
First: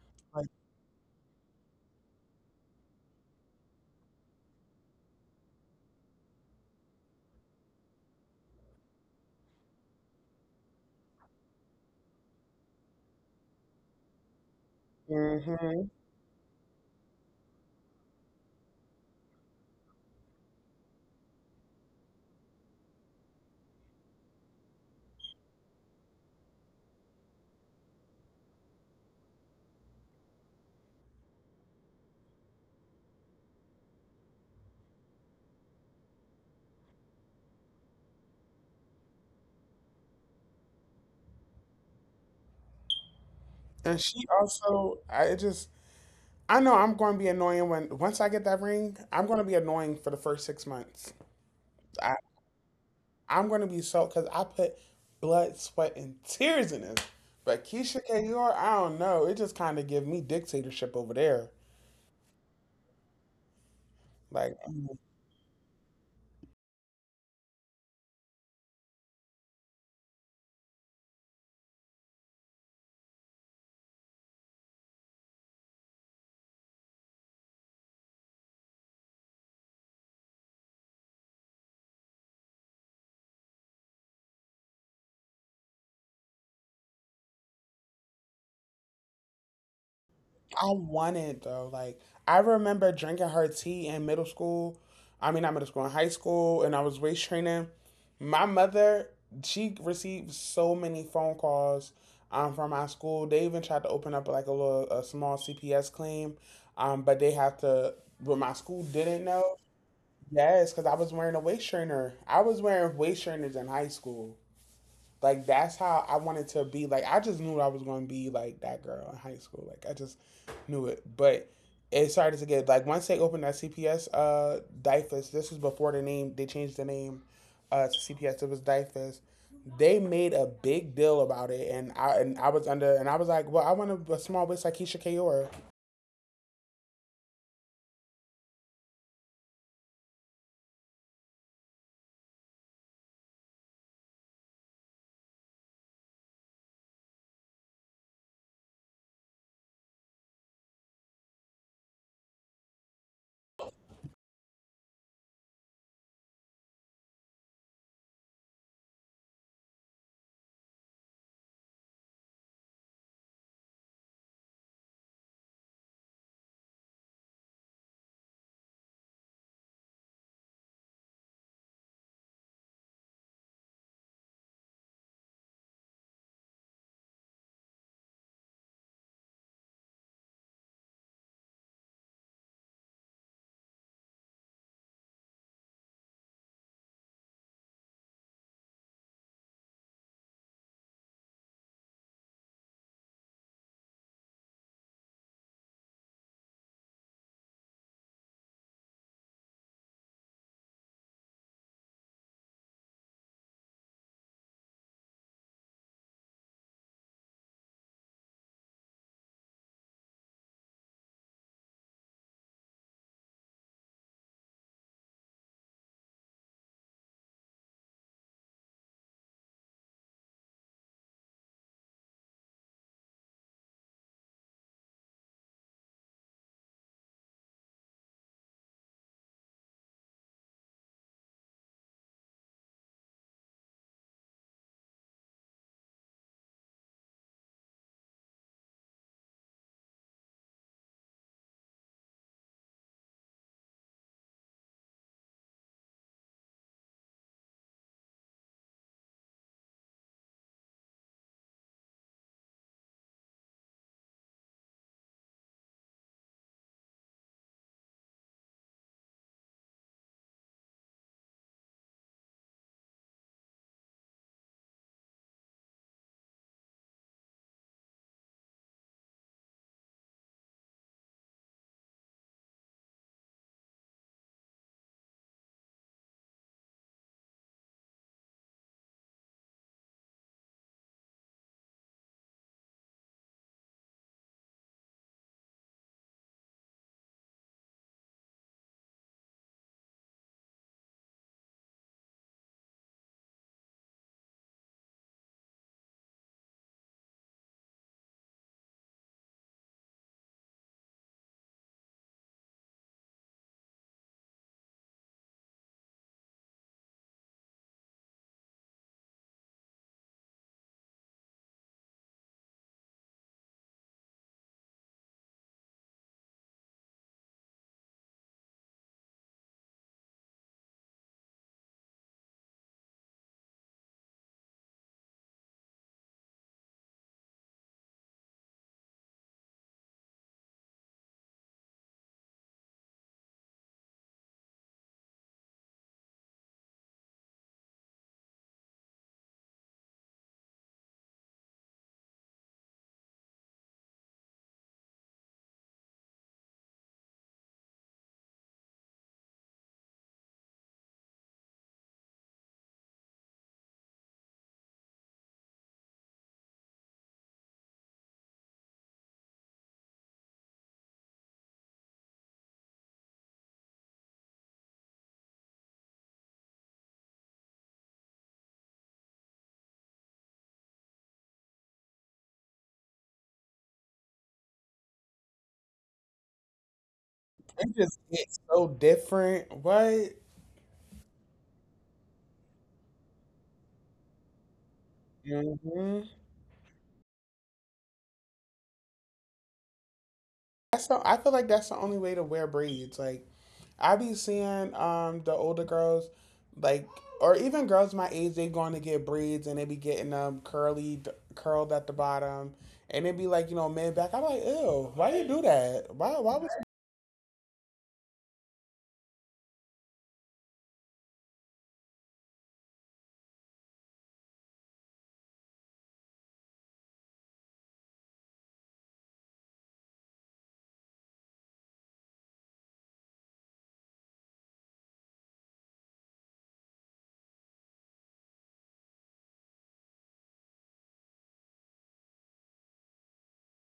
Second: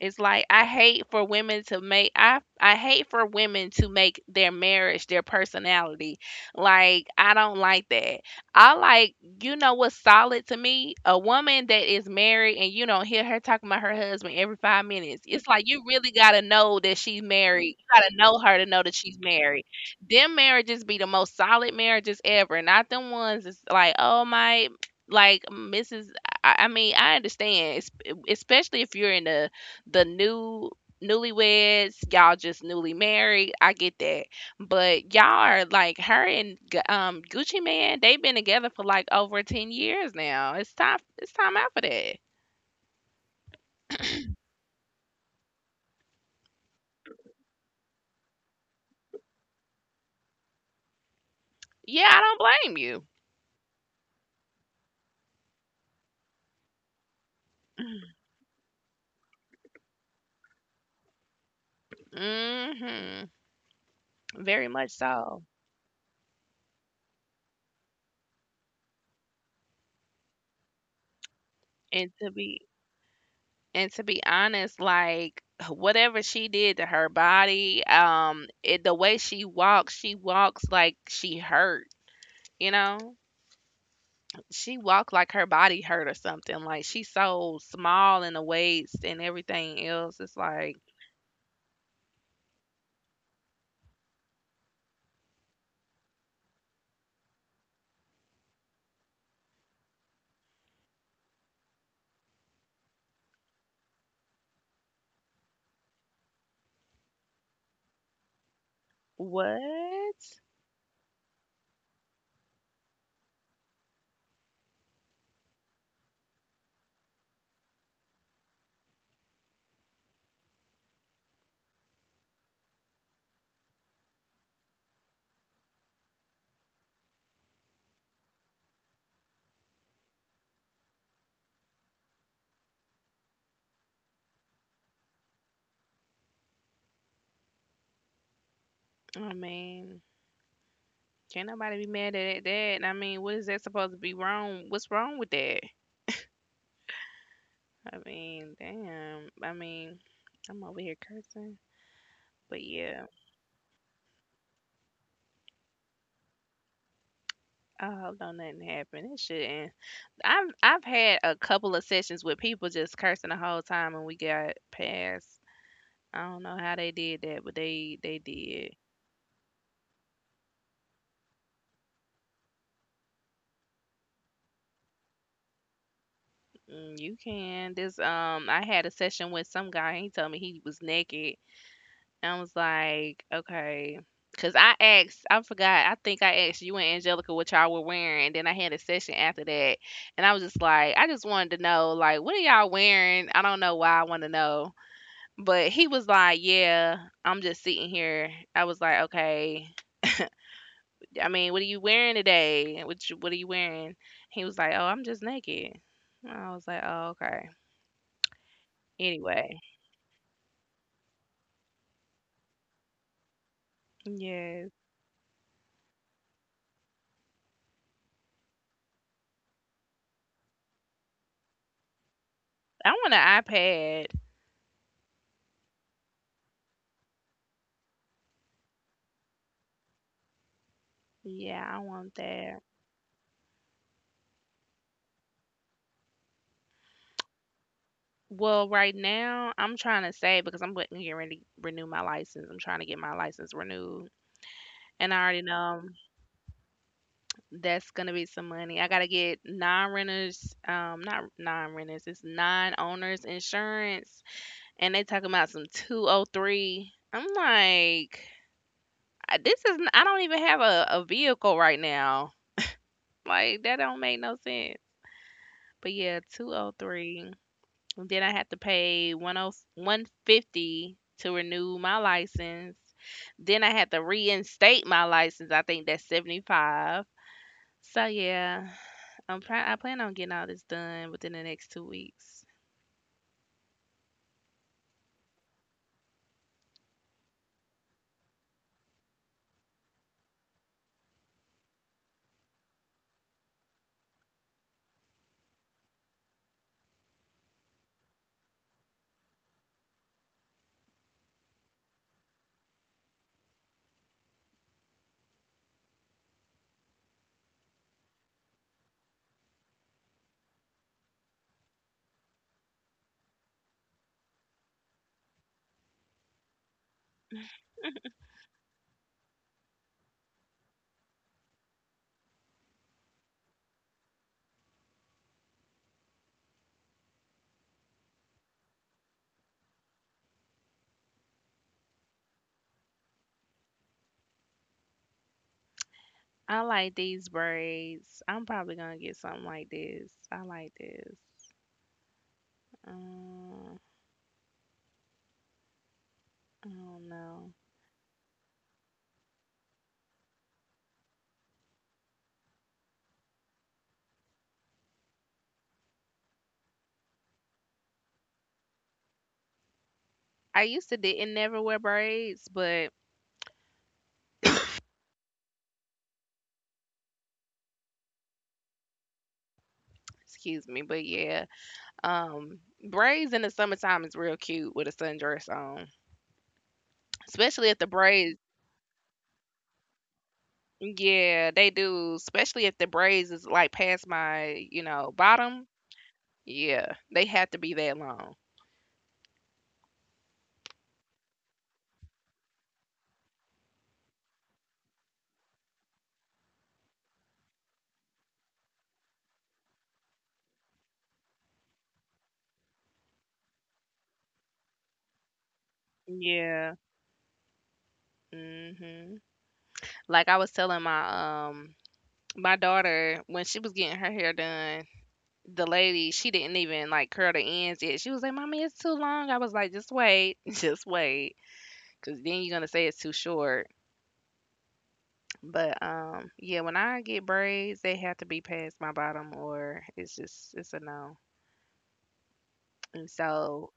A: It's like
B: like
A: I hate for women to make, I hate for women to make their marriage their personality. Like I don't like that. I like, you know what's solid to me? A woman that is married and you don't hear her talking about her husband every 5 minutes. It's like you
B: hmm
A: really got to know that she's married. You got to know her to know that she's married. Them marriages be the most solid marriages ever, not them ones that's like, "Oh my like Mrs." I mean, I understand, especially if you're in the the new newlyweds, y'all just newly married. I get that, but y'all are like her and Gucci Man. They've been together for like over 10 years now. It's time. It's time out for that.
B: and she also I know I'm going to be annoying when once I get that ring, I'm going to be annoying for the first 6 months.
A: Yeah, I don't blame you.
B: I'm gonna be so because I put blood, sweat, and tears in this. But Keisha K.R., I don't know. It just kind of give me dictatorship over there.
A: Mm-hmm.
B: Like
A: Very much so. And to be, honest, like whatever she did to her body, it, the way she walks like she hurt. You know, she walked like her body hurt or something. Like she's so small in the waist and everything else. It's
B: I
A: like
B: want it though. Like I remember drinking her tea in middle school. I mean, not middle school, in high school, and I was waist training. My mother, she received so many phone calls from my school. They even tried to open up like a small CPS claim, but they have to. But my school didn't know.
A: what?
B: Yes, because I was wearing a waist trainer. I was wearing waist trainers in high school. Like that's how I wanted to be. Like I just knew I was going to be like that girl in high school. Like I just knew it. But it started to get like once they opened that CPS uh DIFUS. This was before the name they changed the name to CPS. It was DIFUS. They made a big deal about it, and I was under and I was like, well, I want a small waist like Keisha Kayor.
A: I mean, can't nobody be mad at that. I mean, what is that supposed to be wrong? What's wrong with that? I mean, damn. I mean, I'm over here cursing. But yeah, I hope don't nothing happen. It shouldn't. I've had a couple of sessions with people just cursing the whole time, and we got past. I don't know how they did that, but they did. Mm, you can. This. I had a session with some guy and he told me he was naked. And I was like, okay. Cause I asked, I forgot, I think I asked you and Angelica what y'all were wearing. And then I had a session after that. And I was just like, I just wanted to know, like, what are y'all wearing? I don't know why I want to know. But he was like, yeah, I'm just sitting here. I was like, okay. I mean, what are you wearing today? What are you wearing? He was like, oh, I'm just naked. I was like, oh, okay. Anyway. Yes. I want an iPad. Yeah, I want that. Well, right now I'm trying to save because I'm getting ready to renew my license. I'm trying to get my license renewed. And I already know that's gonna be some money. I gotta get non-renters, not non-renters, it's non-owners insurance, and they talking about some 203. I'm like, I don't even have a vehicle right now. Like that don't make no sense. But yeah, 203. And then I had to pay one oh 150 to renew my license. Then I had to reinstate my license. I think that's 75. So yeah, I plan on getting all this done within the next 2 weeks. I like these braids. I'm probably going to get something like this. I like this. Um, I don't know. I used to didn't never wear braids, but excuse me, but yeah. Um braids in the summertime is real cute with a sundress on. Especially
B: It
A: if the
B: just it's
A: braids
B: so different. What?
A: yeah, they do. Especially if the braids is like past my, you know, bottom.
B: Hmm.
A: Yeah, they have to be that long.
B: That's the, I feel like that's the only way to wear braids. Like I be seeing the older girls, like or even girls my age, they going to get braids and they be getting them curled at the bottom, and they be like you know man back. I'm like ew, why you do that? Why would
A: Yeah. Mhm. Like I was telling my my daughter when she was getting her hair done, the lady she didn't even like curl the ends yet. She was like, "Mommy, it's too long." I was like, "Just wait, just wait, because then you're gonna say it's too short." But yeah, when I get braids, they have to be past my bottom, or it's a no. And so,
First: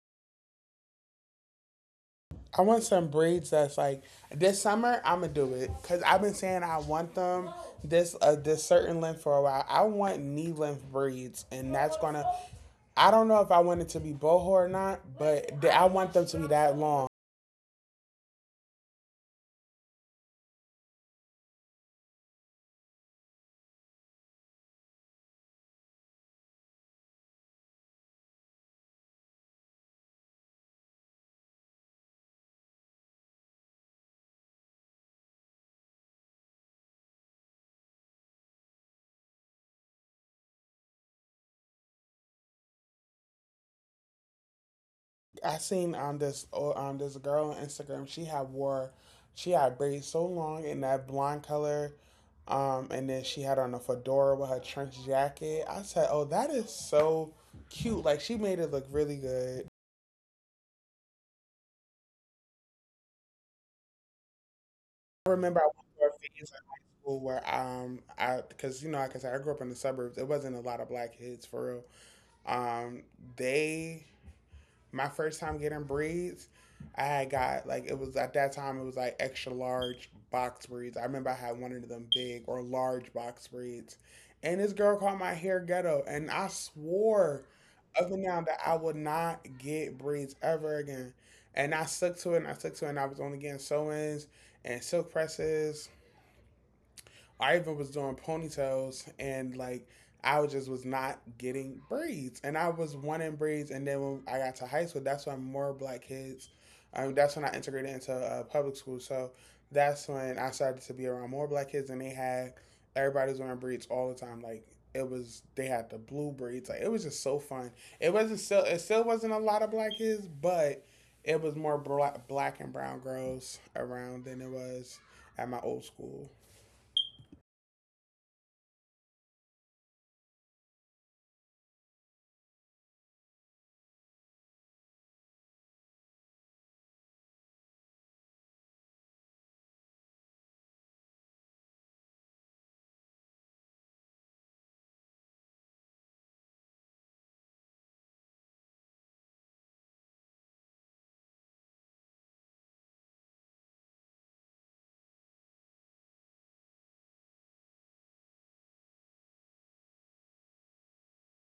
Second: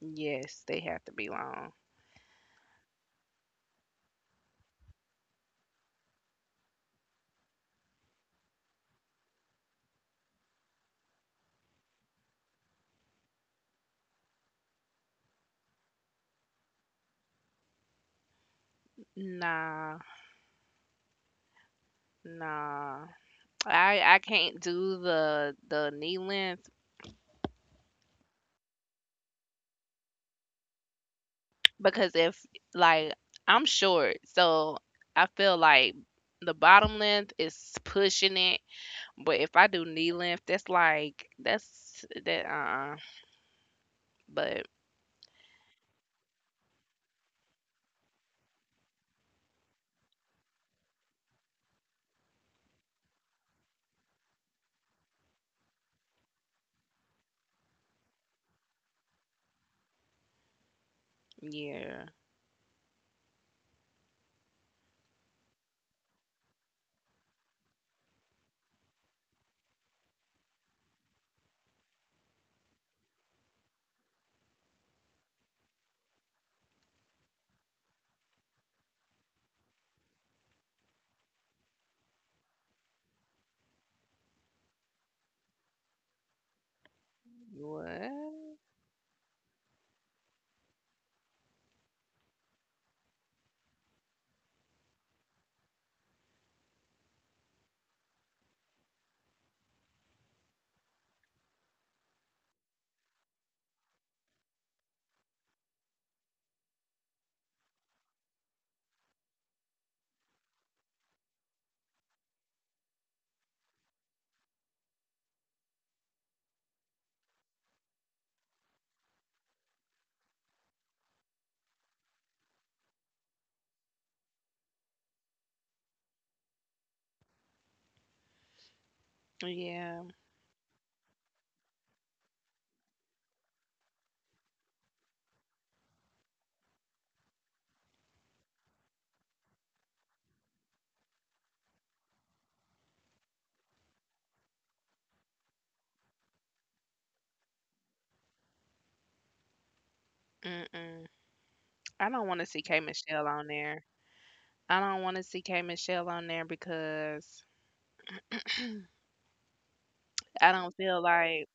A: yes, they have to be long.
B: I want some braids that's like this summer. I'm gonna do it because I've been saying I want them this certain length for a while. I want knee length braids, and that's gonna. I don't know if I want it to be boho or not, but I want them to be that long.
A: Nah, nah. I can't do the knee length because if like I'm short, so I feel like the bottom length is pushing it. But if I do knee length, that's like that's that. But
B: I seen this girl on Instagram. She had braids so long in that blonde color, and then she had on a fedora with her trench jacket. I said, oh, that is so cute. Like she made it look really good.
A: yeah,
B: I remember I went through a phase in high school where I because you know like I said I grew up in the suburbs it wasn't a lot of black kids for real um they my first time getting braids I had got like it was at that time it was like extra large box braids I remember I had one of them big or large box braids and this girl called my hair ghetto and I swore up and
A: what?
B: down that I would not get braids ever again and I stuck to it and I was only getting sew-ins and silk presses Iva was doing ponytails and like I was just was not getting braids, and I was wanting braids. And then when I got to high school, that's when more black kids. That's when I integrated into public school. So that's when I started to be around more black kids, and they had everybody was wearing braids all the time. Like they had the blue braids. Like it was just so fun. It still wasn't a lot of black kids, but it was more black, black and brown girls around than it was at my old school.
A: Yeah, mm-mm. I don't want to see K Michelle on there. I don't want to see K Michelle on there because I don't feel like,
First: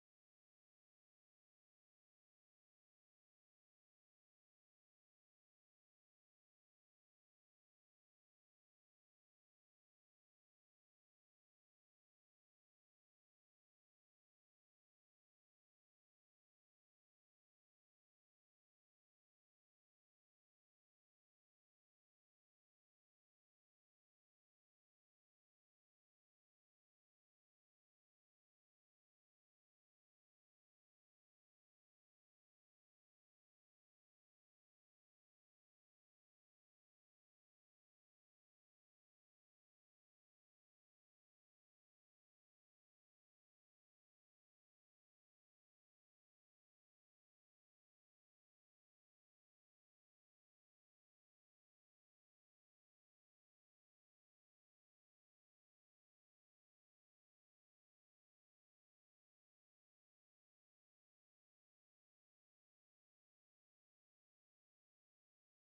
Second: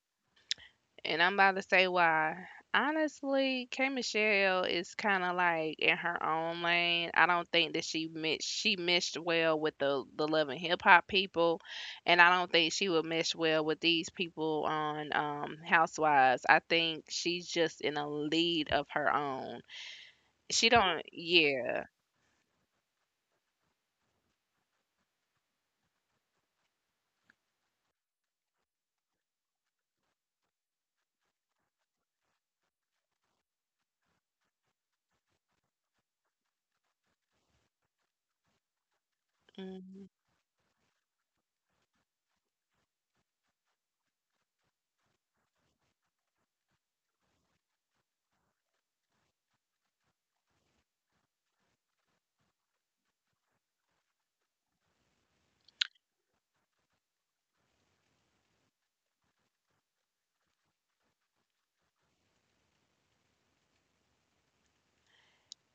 A: and I'm about to say why. Honestly, K Michelle is kind of like in her own lane. I don't think that she meshed well with the love and hip hop people, and I don't think she would mesh well with these people on Housewives. I think she's just in a lead of her own. She don't, yeah. Hmm.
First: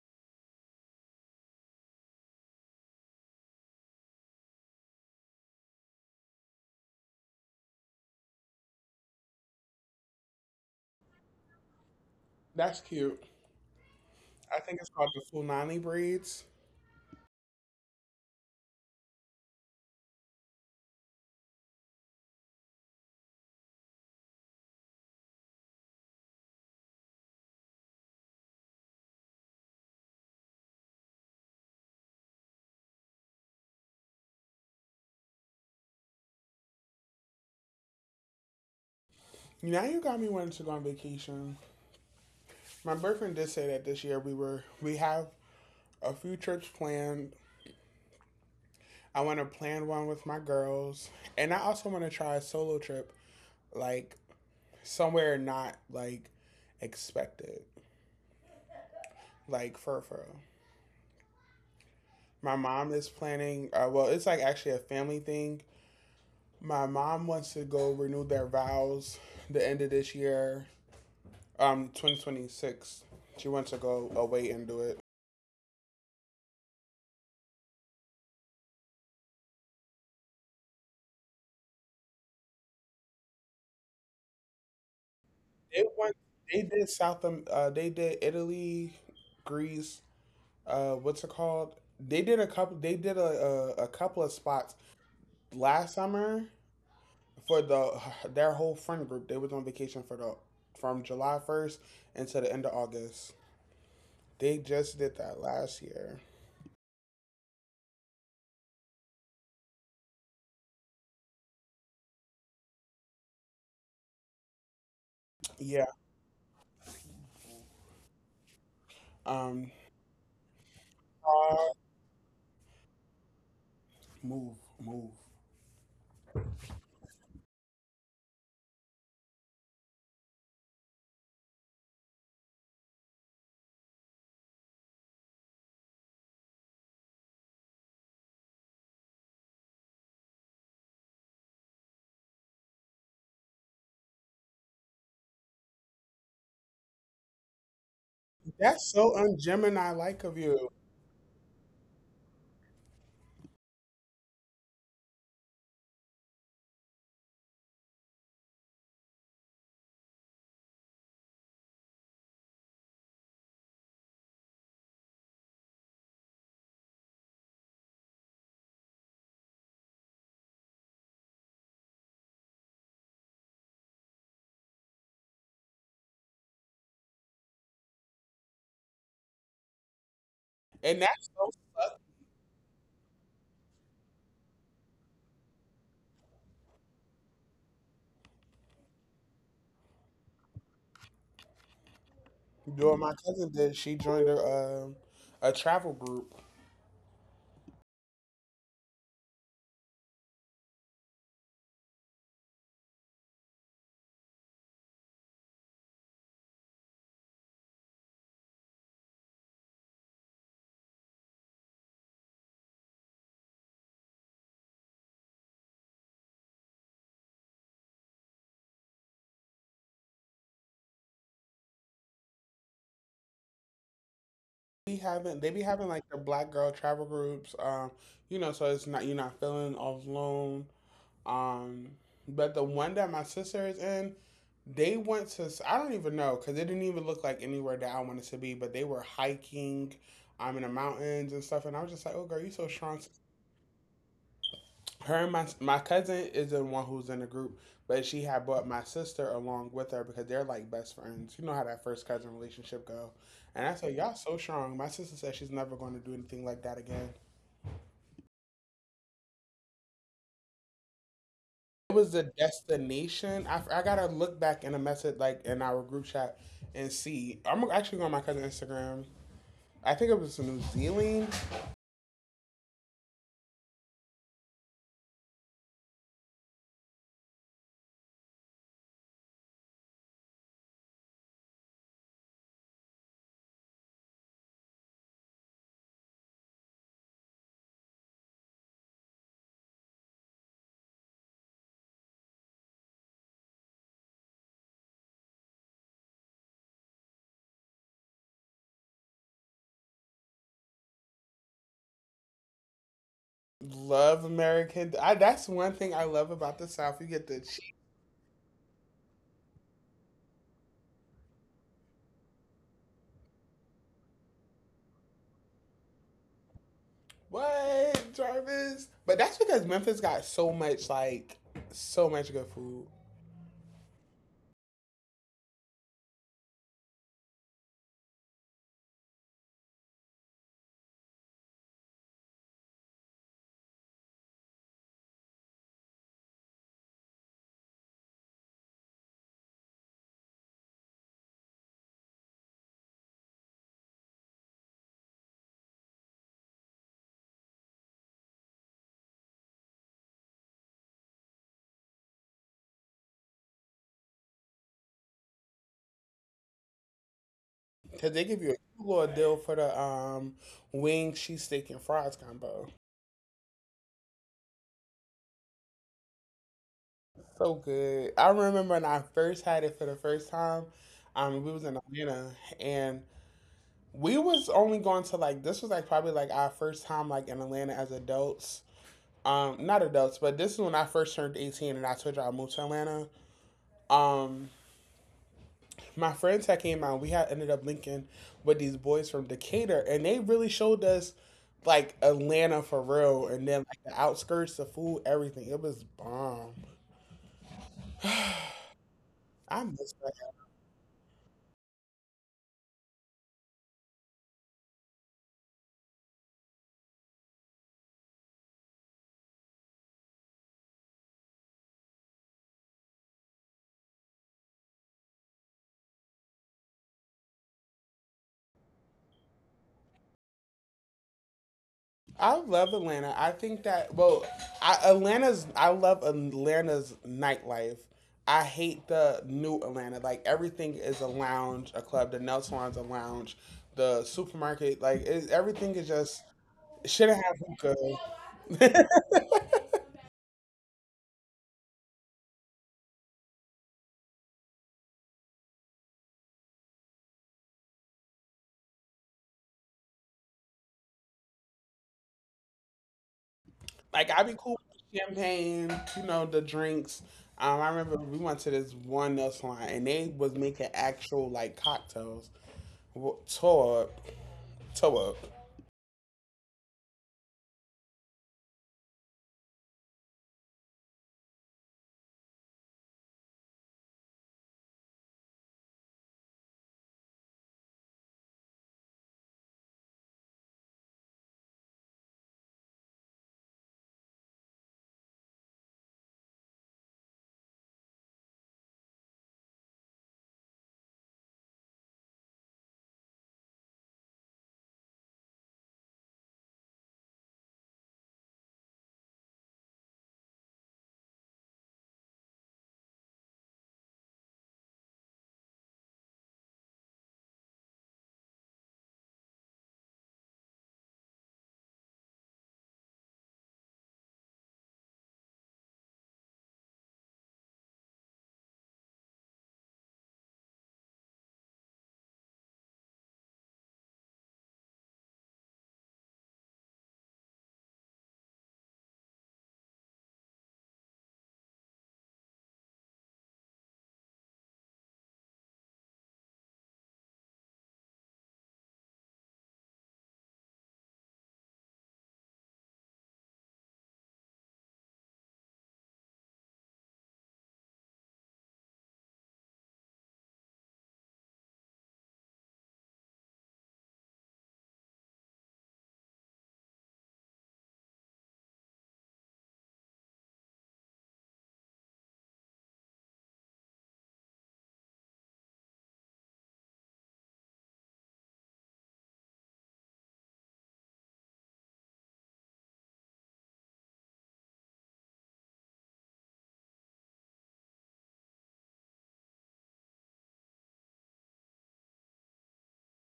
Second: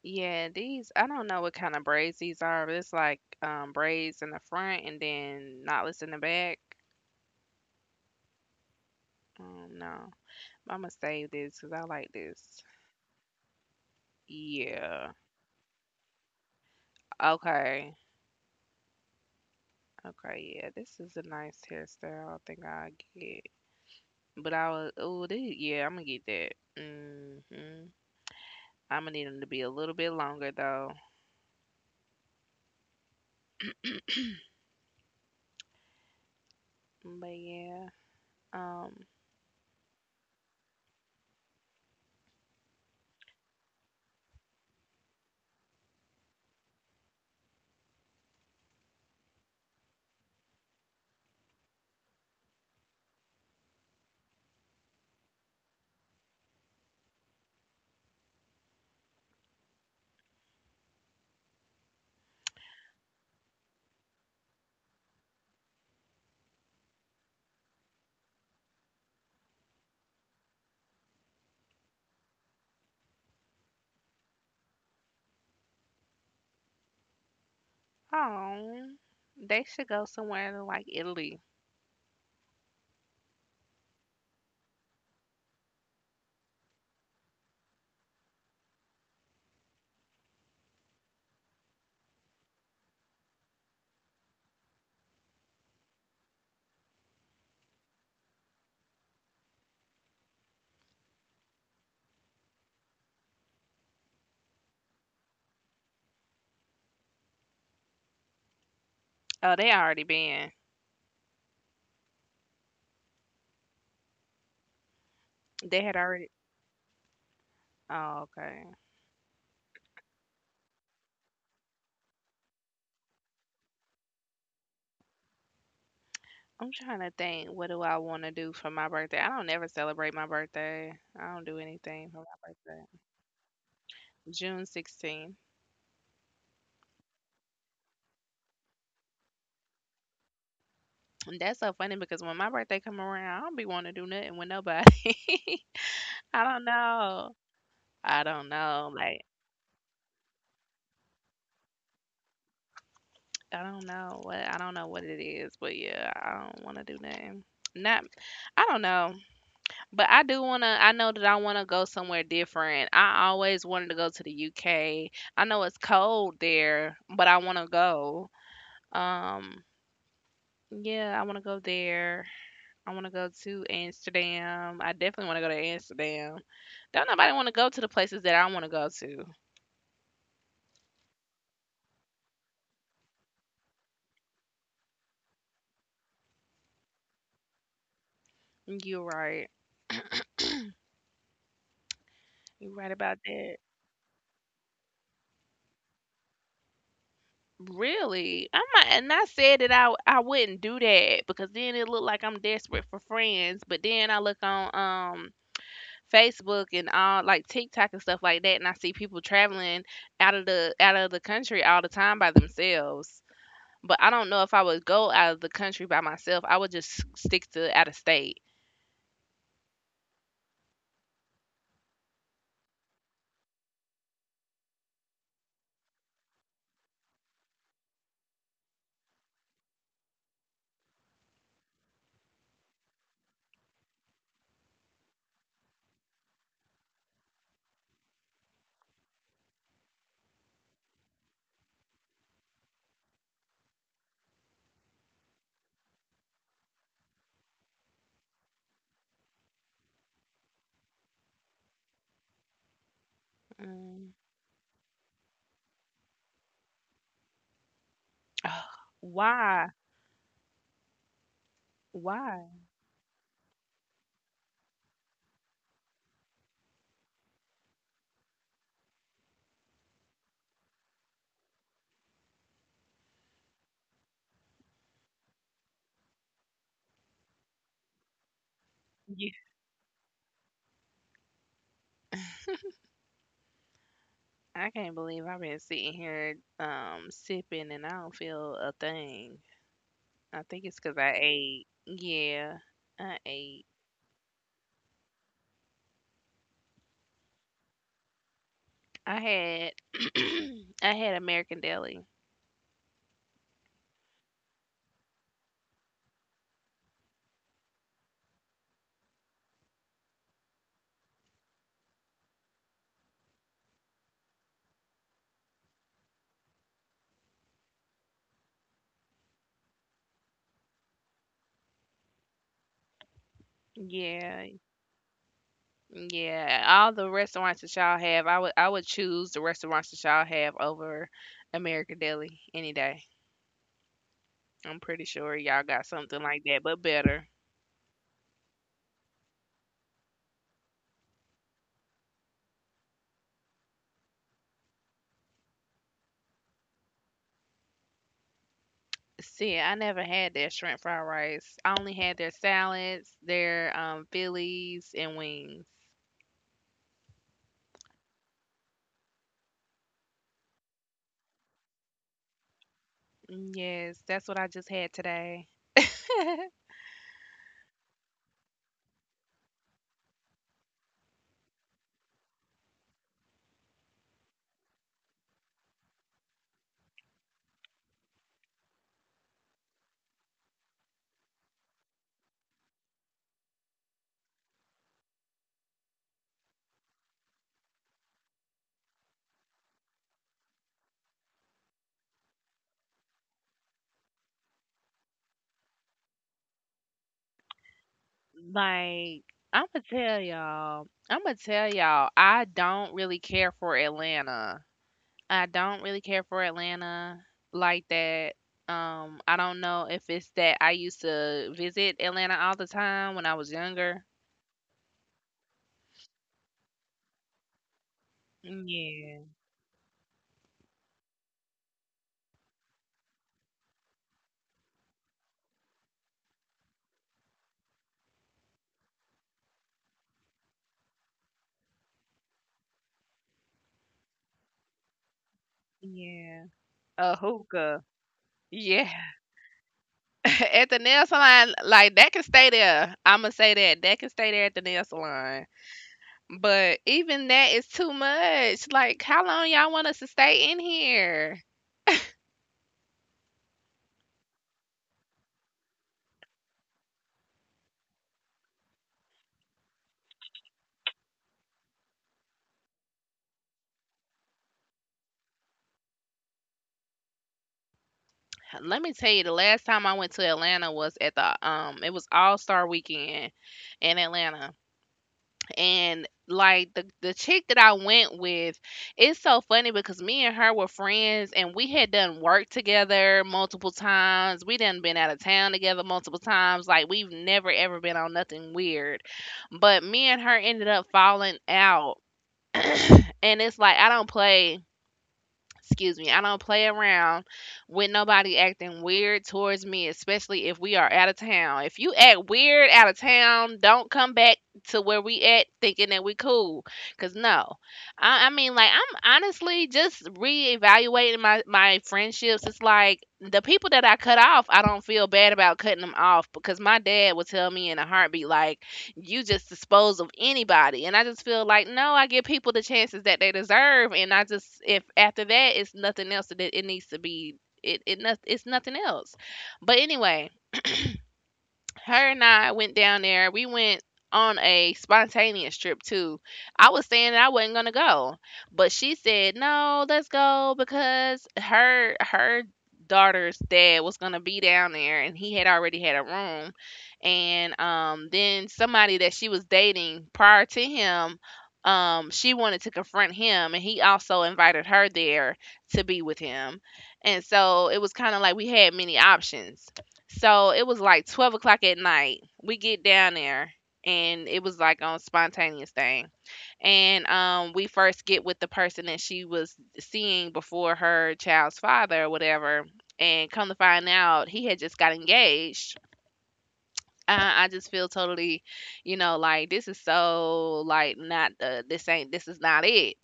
A: Yeah, these I don't know what kind of braids these are, but it's like braids in the front and then knotless in the back. No. I'm gonna save this because I like this.
B: That's cute. I think it's called
A: Yeah.
B: the Fulani braids.
A: Okay. Okay. Yeah. This is a nice hairstyle. I think I'll get. But I was. Oh, this. Yeah. I'm gonna get that. Mm-hmm. I'm gonna need them to be a little bit longer though. But yeah. Um.
B: Now you got me wanting to go on vacation. My boyfriend did say that this year we have a few trips planned. I want to plan one with my girls, and I also want to try a solo trip, like somewhere not like expected, like fur fur. My mom is planning. Well, it's like actually a family thing. My mom wants to go renew their vows the end of this year, 2026. She wants to go away and do it.
A: Oh. They should go somewhere to, like, Italy.
B: They went. They did South. They did Italy, Greece. What's it called? They did a couple. They did a couple of spots last summer for their whole friend group. They was on vacation for the from July 1st until the end of August. They just did that last year.
A: Oh, they already been. They
B: Yeah.
A: had already. Oh, okay.
B: Um. uh, move, move.
A: I'm trying to think, what do I wanna do for my birthday? I don't ever celebrate my birthday. I don't do anything for my birthday. June 16. And that's so funny because when my birthday come around, I don't be want to do nothing with nobody. I don't know. I don't
B: That's
A: know.
B: so
A: Like
B: un Gemini like of you,
A: I don't know what it is, but yeah, I don't want to do nothing. Not I don't know, but I do want to. I know that I want to go somewhere different. I always wanted to go to the UK. I know it's cold there, but I want to go. Um, yeah, I want to go there. I want to go to Amsterdam. I definitely want to go to Amsterdam. Don't nobody want to go to the places that I want to go to.
B: and that's so.
A: You're right. You're right
B: Doing my
A: about
B: cousin
A: that.
B: did. She joined a travel group
A: Really? I might, and I said that I wouldn't do that because then it looked like I'm desperate for friends. But then I look on Facebook and all like TikTok and stuff like that, and I see people traveling out of the country all the time by themselves. But I don't know if I would go out of the country by myself. I would just stick to out of state.
B: be having they be having like the black girl travel groups you know so it's not you're not feeling all alone um but the one that my sister is in they went to I don't even know because it didn't even look like anywhere that I wanted to be but they were hiking in the mountains and stuff and I was just like oh girl you so strong her and my cousin is the one who's in the group, but she had brought my sister along with her because they're like best friends. You know how that first cousin relationship go. And I said,
A: Mm.
B: Y'all so strong. My sister said she's never going to do anything like that again.
A: Why?
B: It was the
A: Why?
B: destination. I gotta look back in a message like in our group chat and see. I'm actually going on my cousin's Instagram. I think it was New Zealand.
A: You, I can't believe I've been sitting here sipping and I don't feel a thing. I think it's 'cause I ate. Yeah, I ate. I had I had American Deli.
B: Love American. That's one thing I love about the South. You get the What, Jarvis? But that's because Memphis got so much so much good food.
A: Yeah, yeah. All the restaurants that y'all have, I would choose the restaurants that y'all have over American Deli any day. I'm pretty sure y'all got something like that, but better. See, I never had their shrimp fried rice. I only had their salads, their Phillies, and wings.
B: Cause they give you a little deal for the wings, cheese steak and fries combo.
A: Mm. Yes, that's what I just had today.
B: So good. I remember when I first had it for the first time. We was in Atlanta and we was only going to like this was like probably like our first time like in Atlanta as adults. Not adults, but this is when I first turned 18 and I told you I moved to Atlanta. Um, my friends had came out, we had ended up linking with these boys from Decatur, and they really showed us like Atlanta for real, and then like the outskirts, the food, everything. It was bomb.
A: Like,
B: I miss that.
A: I'm gonna tell y'all, I don't really care for Atlanta. I don't really care for Atlanta like that. I don't know if it's that I used to visit Atlanta all the time when I was younger. Yeah,
B: I love Atlanta. I think that well, I, Atlanta's. I love Atlanta's nightlife. I hate the new Atlanta. Like everything is a lounge, a club. The nail salon's a lounge. The supermarket, like it, everything is just
A: yeah. A
B: shouldn't have hookah.
A: hookah. Yeah. at the nail salon, like that can stay there. I'ma say that. That can stay there at the nail salon. But even that is too much. Like, how long y'all want us to stay in here?
B: Like I be cool with the champagne, you know, the drinks. I remember we went to this one nail salon and they was making actual like cocktails. Well, toe up, toe up.
A: Let me tell you, the last time I went to Atlanta was at the it was All Star Weekend in Atlanta. And like the chick that I went with, it's so funny because me and her were friends and we had done work together multiple times. We done been out of town together multiple times. Like we've never ever been on nothing weird. But me and her ended up falling out. And it's like I don't play excuse me, I don't play around with nobody acting weird towards me, especially if we are out of town. If you act weird out of town, don't come back to where we at thinking that we cool. Cause no, I mean, like I'm honestly just reevaluating my friendships. It's like the people that I cut off, I don't feel bad about cutting them off because my dad would tell me in a heartbeat, like, you just dispose of anybody. And I just feel like no, I give people the chances that they deserve, and I just if after that it's nothing else that it needs to be. It's nothing else but anyway her and I went down there. We went on a spontaneous trip too. I was saying that I wasn't gonna go, but she said no, let's go because her daughter's dad was gonna be down there and he had already had a room and then somebody that she was dating prior to him she wanted to confront him and he also invited her there to be with him and so it was kind of like we had many options so it was like 12 o'clock at night. We get down there and it was like on spontaneous thing. And we first get with the person that she was seeing before her child's father or whatever. And come to find out he had just got engaged. I just feel totally, you know, like this is so like not this ain't this is not it,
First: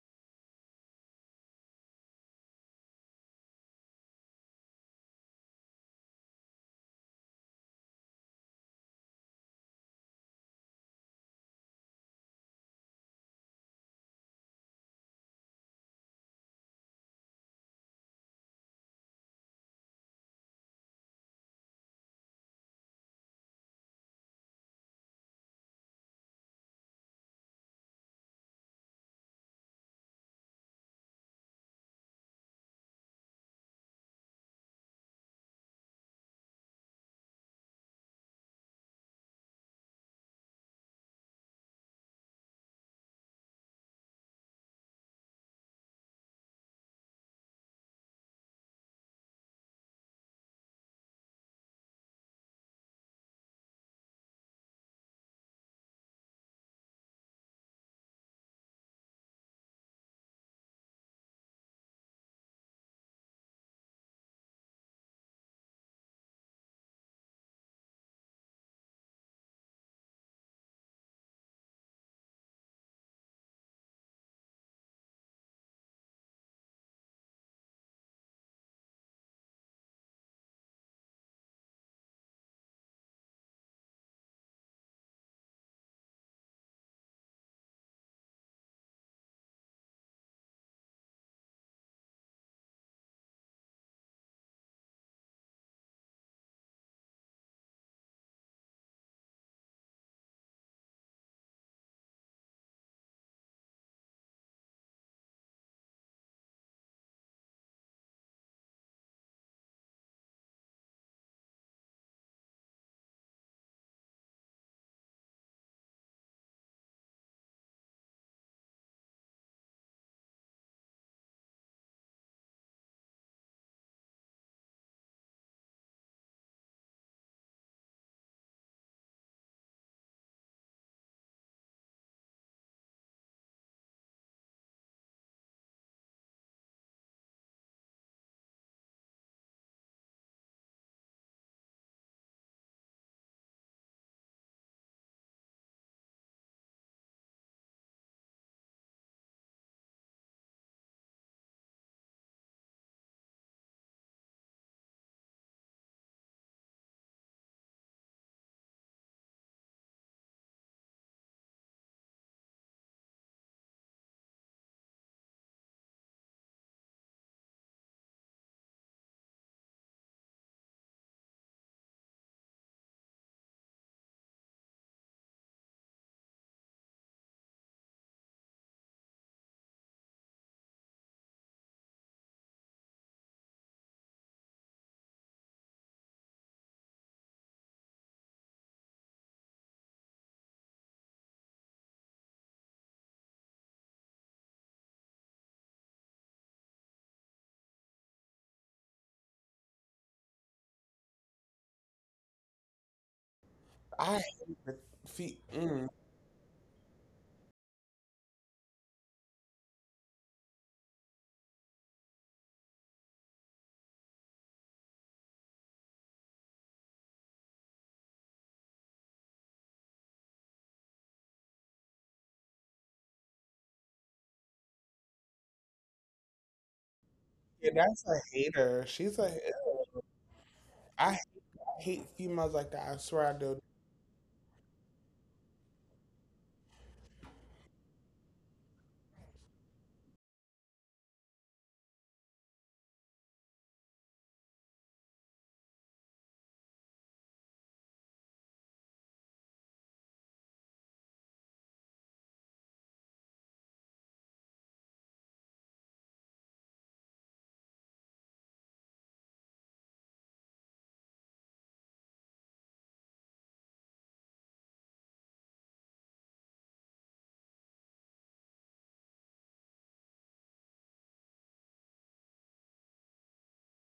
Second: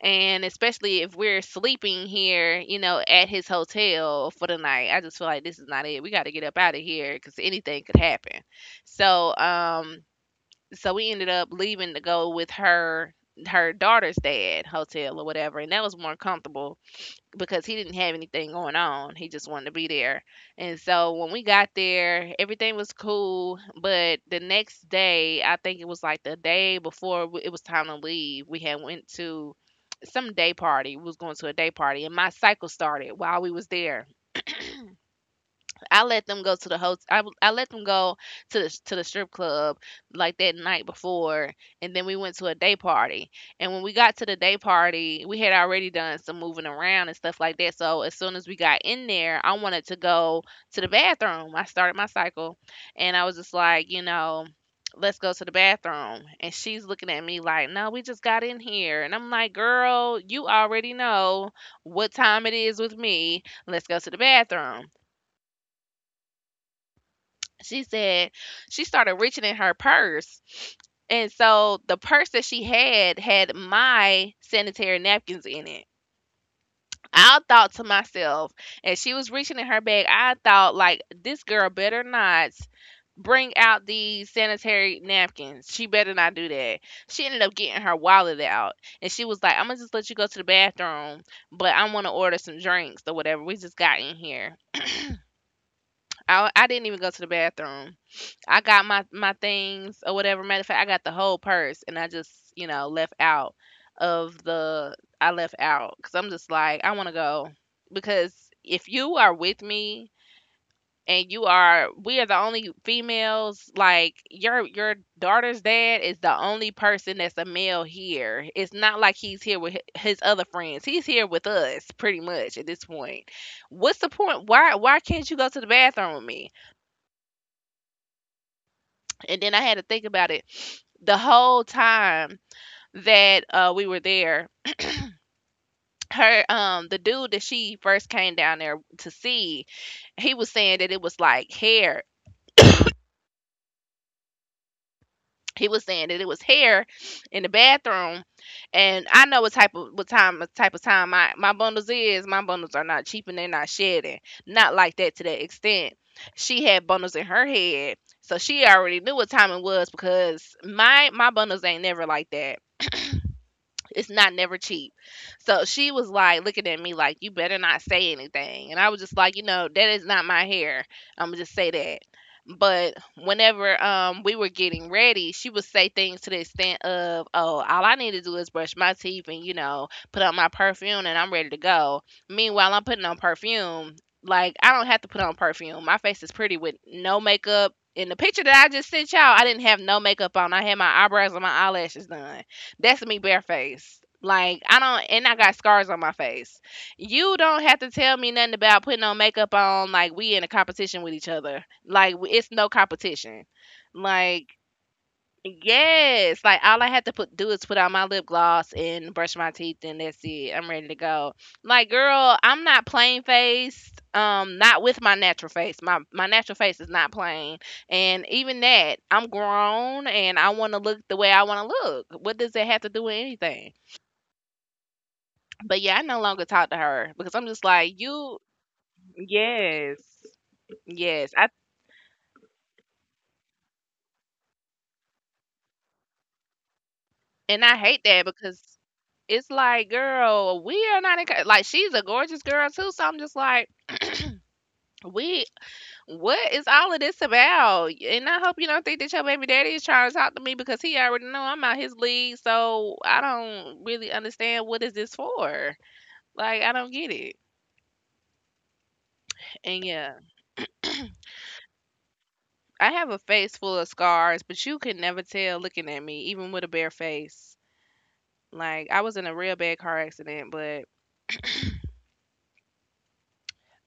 A: and especially if we're sleeping here, you know, at his hotel for the night. I just feel like this is not it. We got to get up out of here because anything could happen. So so we ended up leaving to go with her daughter's dad hotel or whatever, and that was more comfortable because he didn't have anything going on. He just wanted to be there. And so when we got there, everything was cool. But the next day, I think it was like the day before it was time to leave, we had went to some day party. We was going to a day party, and my cycle started while we was there. I let them go to the host. I let them go to the strip club like that night before, and then we went to a day party. And when we got to the day party, we had already done some moving around and stuff like that. So as soon as we got in there, I wanted to go to the bathroom. I started my cycle, and I was just like, you know. Let's go to the bathroom. And she's looking at me like, no, we just got in here. And I'm like, girl, you already know what time it is with me. Let's go to the bathroom. She said, she started reaching in her purse. And so the purse that she had had my sanitary napkins in it. I thought to myself, as she was reaching in her bag, I thought, like, this girl better not bring out these sanitary napkins. She better not do that. She ended up getting her wallet out and she was like, I'm gonna just let you go to the bathroom, but I wanna order some drinks or whatever. We just got in here. I didn't even go to the bathroom. I got my things or whatever. Matter of fact, I got the whole purse, and I just left out of the. I left out because I'm just like I want to go, because if you are with me and you are we are the only females. Like your daughter's dad is the only person that's a male here. It's not like he's here with his other friends, he's here with us pretty much at this point. What's the point? Why can't you go to the bathroom with me? And then I had to think about it. The whole time that we were there, her the dude that she first came down there to see, he was saying that it was like hair. He was saying that it was hair in the bathroom, and I know what type of time my bundles is. My bundles are not cheap and they're not shedding, not like that to that extent. She had bundles in her head, so she already knew what time it was because my bundles ain't never like that. It's not never cheap. So she was like looking at me like, you better not say anything. And I was just like, you know, that is not my hair. I'm going to just say that. But whenever we were getting ready, she would say things to the extent of, oh, all I need to do is brush my teeth and, you know, put on my perfume and I'm ready to go. Meanwhile, I'm putting on perfume. Like, I don't have to put on perfume. My face is pretty with no makeup. In the picture that I just sent y'all, I didn't have no makeup on. I had my eyebrows and my eyelashes done. That's me barefaced. Like I don't, and I got scars on my face. You don't have to tell me nothing about putting on makeup on. Like we in a competition with each other. Like it's no competition.
B: I
A: Like,
B: hate the feet. Mm.
A: yes, like all I have to put do is put on my lip gloss and brush my teeth, and that's it. I'm ready to go. Like, girl, I'm not plain faced. Not with my natural face. My natural face is not plain, and even that, I'm grown and I want to look the way I want to look. What does that have to do with anything? But yeah, I no longer talk to her because I'm just
B: Yeah,
A: like
B: that's a
A: you.
B: hater. She's a.
A: Yes,
B: I
A: yes. I
B: hate females like that. I swear I do.
A: and I hate that because it's like, girl, we are not in, like she's a gorgeous girl too. So I'm just like, we, what is all of this about? And I hope you don't think that your baby daddy is trying to talk to me because he already know I'm out his league. So I don't really understand what is this for. Like I don't get it. And yeah, I have a face full of scars, but you can never tell looking at me, even with a bare face. Like I was in a real bad car accident, but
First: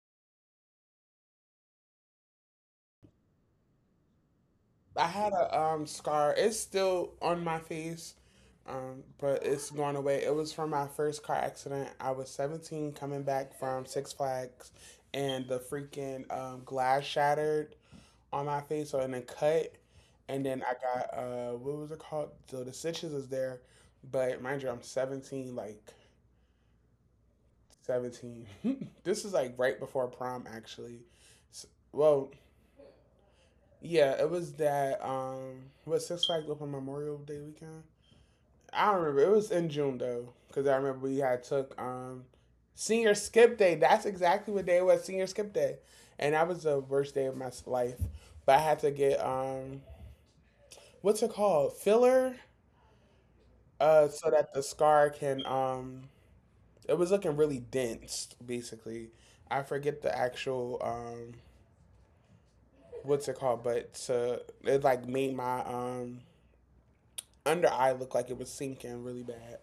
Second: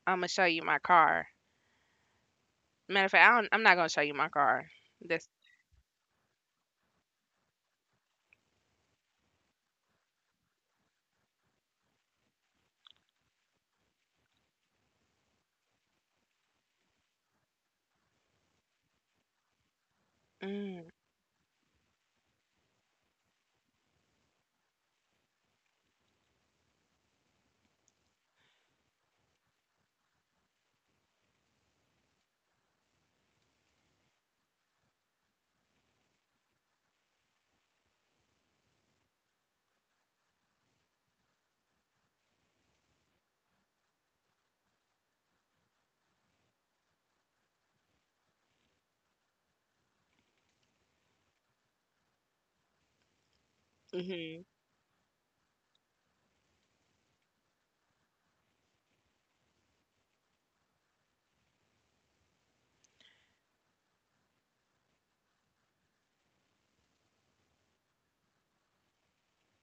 A: I'm gonna show you my car. Matter of fact, I don't, I'm not gonna show you my car.
B: I
A: That's
B: had a scar. It's still on my face, but it's going away. It was from my first car accident. I was 17 coming back from Six Flags, and the freaking glass shattered on my face, so in a cut. And then I
A: mm,
B: got what was it called? So the stitches is there, but mind you, I'm 17, like 17. this is like right before prom, actually. S well, yeah, it was that was Six Flags open Memorial Day weekend. I don't remember. It was in June though, because I remember we had took senior skip day. That's exactly what day it was, senior skip day, and that was the worst day of my life. But I had to get what's it called filler, so
A: hmm.
B: that the scar can it was looking really dense basically. I forget the actual what's it called, it like made my under eye look like it was sinking really bad.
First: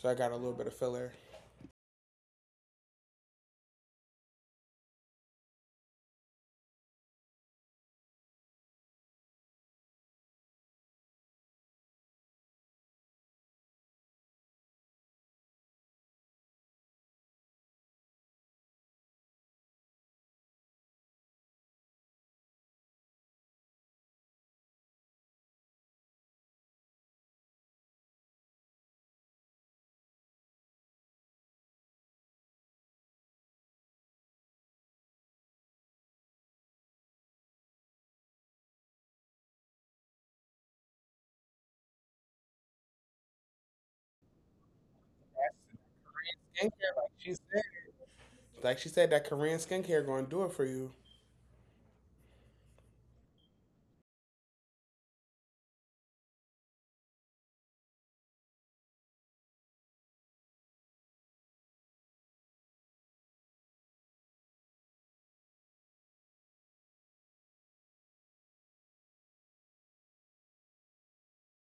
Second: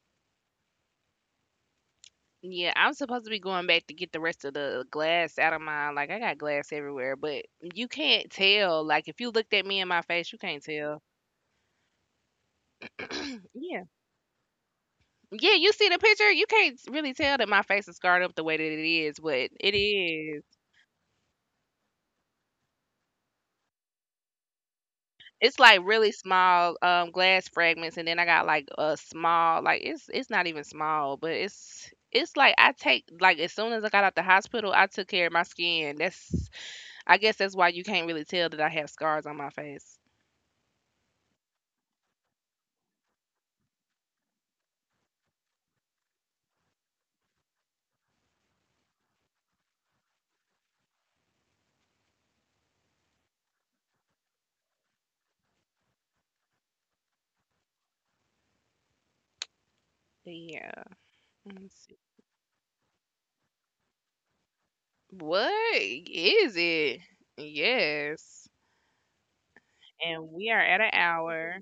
B: So I got a little bit of filler.
A: Yeah, I'm supposed to be going back to get the rest of the glass out of mine. Like I got glass everywhere, but you can't tell. Like if you looked at me in my face, you can't tell. Yeah. Yeah, you see the picture, you can't really tell that my face is scarred up the way that it is, but it is. It's like really small glass fragments, and then I got like a small, like it's not even small, but it's like I take, like as soon as I got out the hospital, I took care of my skin. That's I guess that's why you can't really tell that I have scars on my face.
B: Skincare, like she said. Like she said, that Korean skincare going to do it for you.
A: Yeah. Mm, see. What is it? Yes. And we are at an hour.